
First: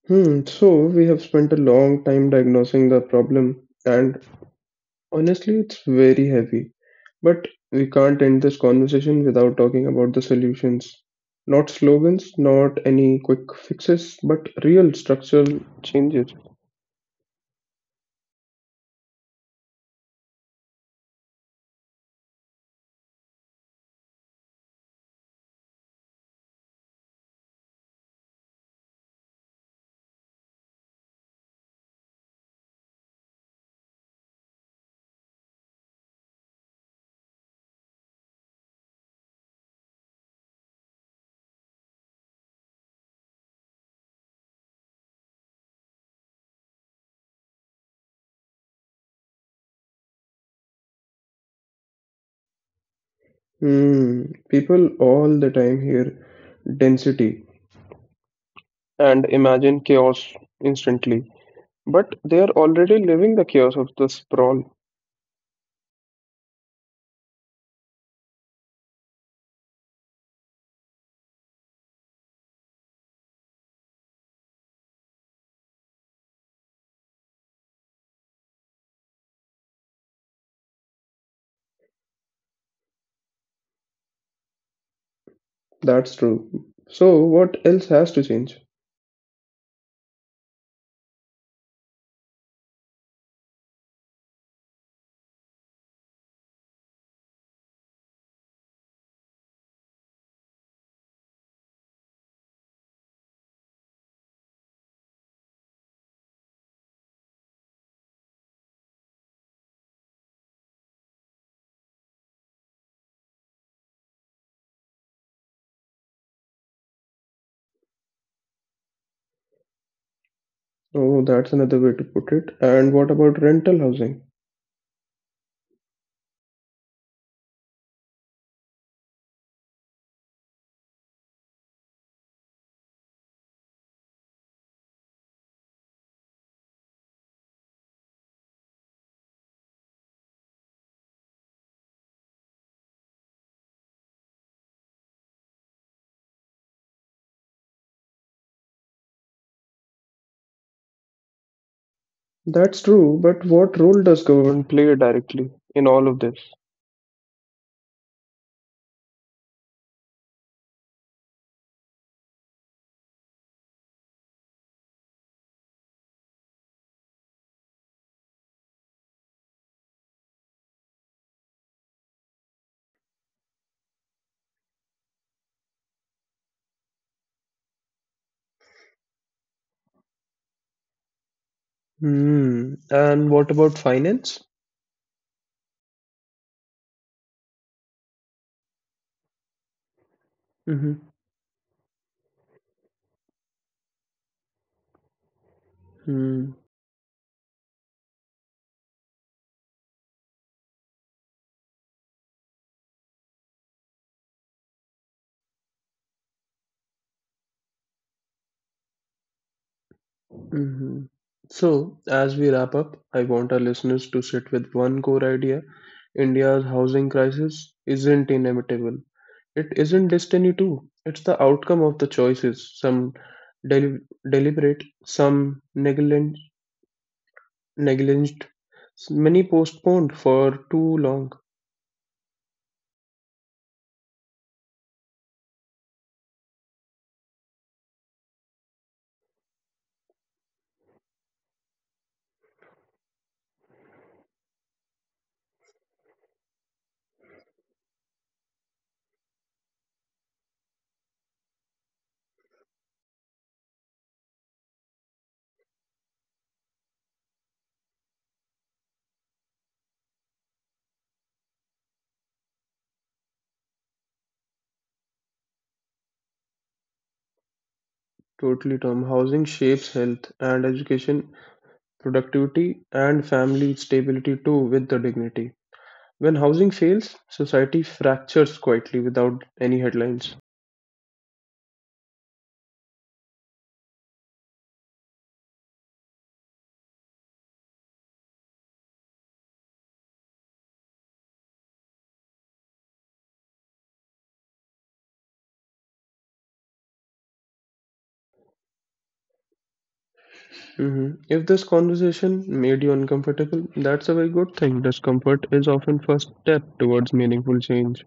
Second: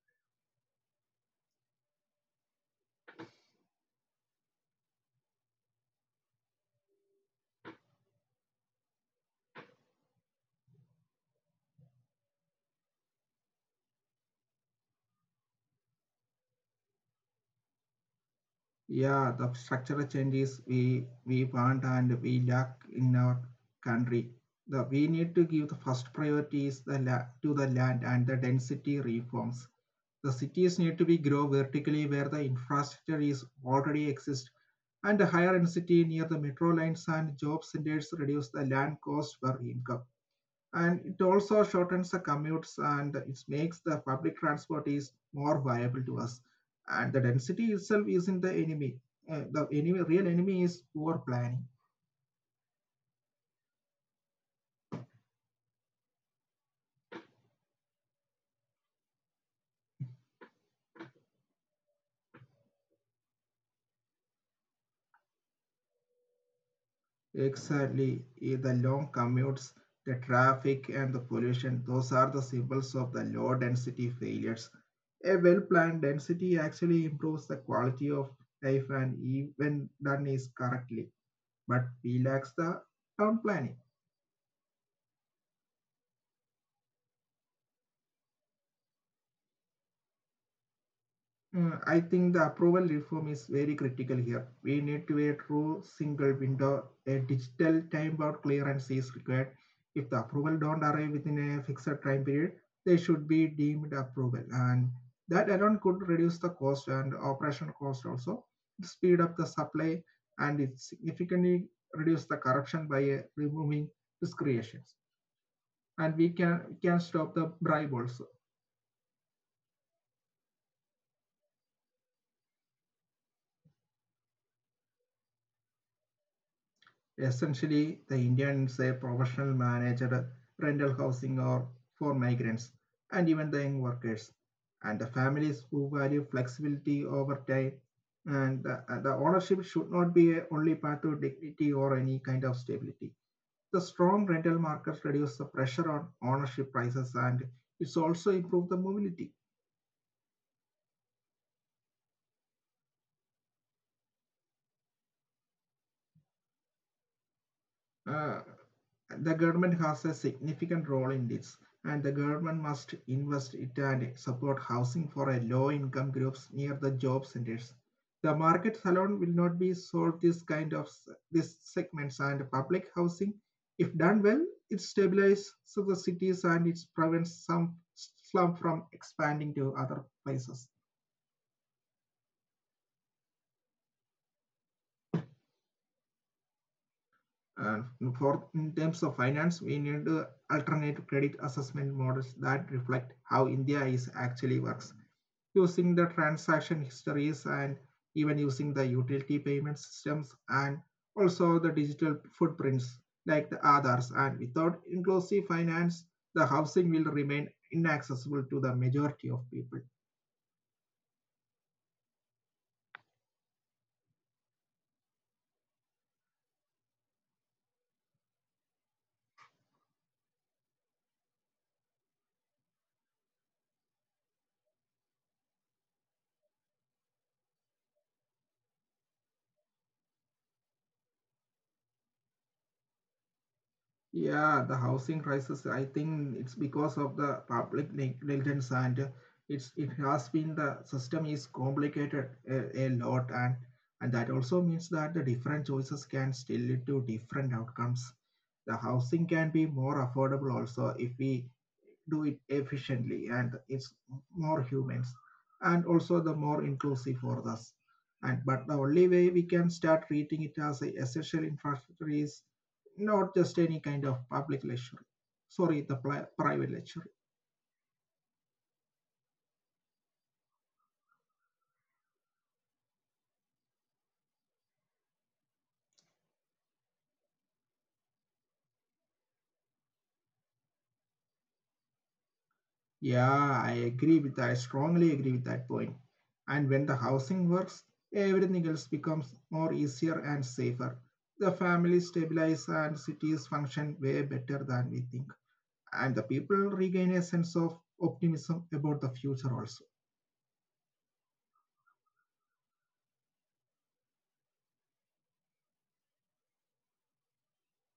Hmm, so we have spent a long time diagnosing the problem, and honestly, it's very heavy. But we can't end this conversation without talking about the solutions. Not slogans, not any quick fixes, but real structural changes. Yeah, the structural changes we want and we lack in our country. The we need to give the first priorities to the land and the density reforms. The cities need to be grow vertically where the infrastructure is already exist, and the higher density near the metro lines and job centers reduce the land cost per income. And it also shortens the commutes, and it makes the public transport is more viable to us. And the density itself isn't the enemy. The real enemy is poor planning. Hmm, people all the time hear density and imagine chaos instantly, but they are already living the chaos of the sprawl. Exactly, the long commutes, the traffic, and the pollution, those are the symbols of the low density failures. A well planned density actually improves the quality of life and even done is correctly, but we lack the town planning. That's true. So, what else has to change? I think the approval reform is very critical here. We need to a true single window, a digital time-bound clearance is required. If the approval don't arrive within a fixed time period, they should be deemed approval. And that alone could reduce the cost and operational cost also, speed up the supply, and it significantly reduce the corruption by removing discretions. And we can stop the bribe also. Oh, that's another way to put it. And what about rental housing? Essentially, the Indians a professional managed rental housing or for migrants and even the young workers and the families who value flexibility over time, and the ownership should not be a only path to dignity or any kind of stability. The strong rental markets reduce the pressure on ownership prices, and it's also improve the mobility. That's true, but what role does government play directly in all of this? uh, the government has a significant role in this, and the government must invest it and support housing for a low income groups near the job centers. The market alone will not be solve this kind of this segments, and public housing, if done well, it stabilizes the cities, and it prevents some slum from expanding to other places. Hmm. And what about finance? And for in terms of finance, we need hmm alternative credit assessment models that reflect how India is actually works, using the hmm transaction histories, and even using the utility payment systems, and also the digital footprints like the others. And without inclusive finance, the housing will remain inaccessible to the majority of people. hmm So, as we wrap up, I want our listeners to sit with one core idea. India's housing crisis isn't inevitable. It isn't destiny, too. It's the outcome of the choices, some del- deliberate, negliged, many postponed for too long. Yeah, the housing crisis, I think it's because of the public negligence, and it has been, the system is complicated a lot, and that also means that the different choices can still lead to different outcomes. The housing can be more affordable also if we do it efficiently, and it's more humans and also the more inclusive for us, and but the only way we can start treating it as a essential infrastructure is not just any kind of public lecture, sorry, the private lecture. Totally, Tom. Housing shapes health and education, productivity, and family stability too, with the dignity. When housing fails, society fractures quietly without any headlines. Yeah, I agree with that. I strongly agree with that point. And when the housing works, everything else becomes more easier and safer. The family stabilize, and cities function way better than we think, and the people regain a sense of optimism about the future also. If this conversation made you uncomfortable, that's a very good thing. Discomfort is often first step towards meaningful change.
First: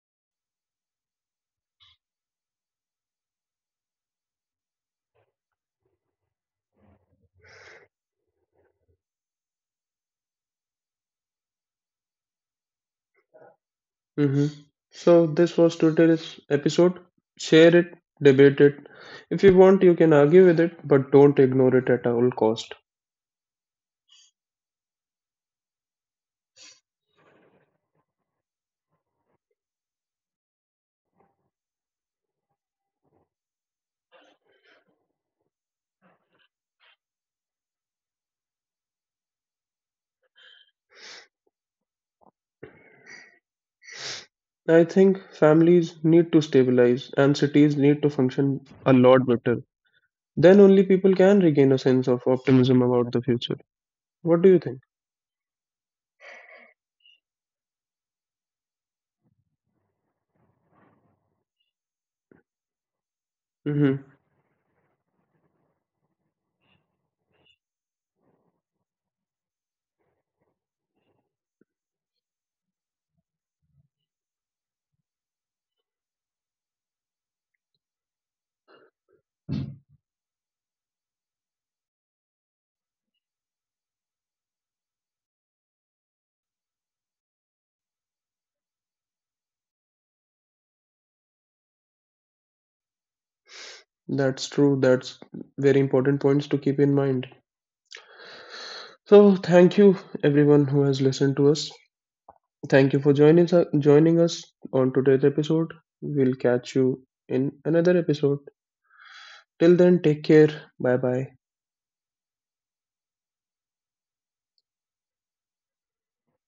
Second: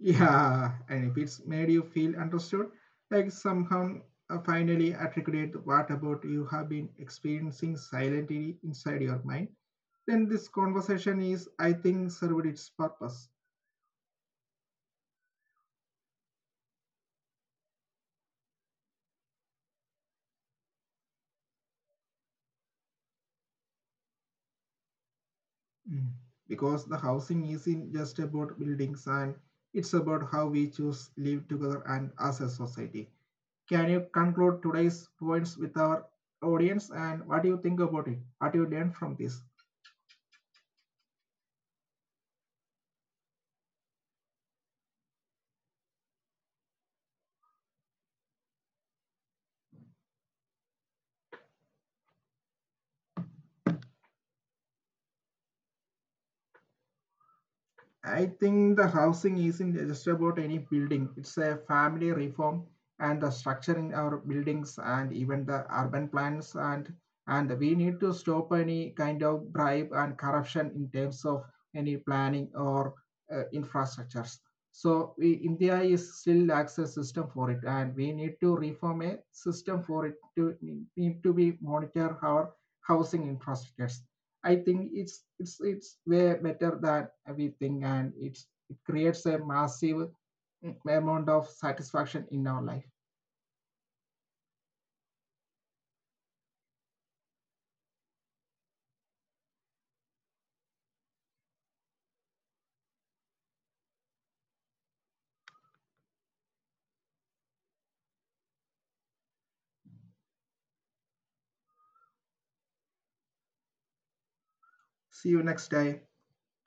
Yeah, and if it's made you feel understood, like somehow, finally articulate what about you have been experiencing silently inside your mind, then this conversation is, I think, served its purpose. hmm So this was today's episode. Share it, debate it. If you want, you can argue with it, but don't ignore it at all cost. Mm. Because the housing isn't just about buildings, and it's about how we choose live together and as a society. Can you conclude today's points with our audience, and what do you think about it? What do you learn from this? I think families need to stabilize and cities need to function a lot better. Then only people can regain a sense of optimism about the future. What do you think? I think the housing isn't just about any building. It's a family reform and the structure hmm in our buildings and even the urban plans, and we need to stop any kind of bribe and corruption in terms of any planning or infrastructures. So we, India is still lacks a system for it, and we need to reform a system for it to need to be monitor our housing infrastructures. I think it's way better than we think, and it creates a massive amount of satisfaction in our life. That's true. That's very important points to keep in mind. So thank you everyone who has listened to us. Thank you for joining us on today's episode. We'll catch you in another episode. Till then, take care. Bye bye. See you next time.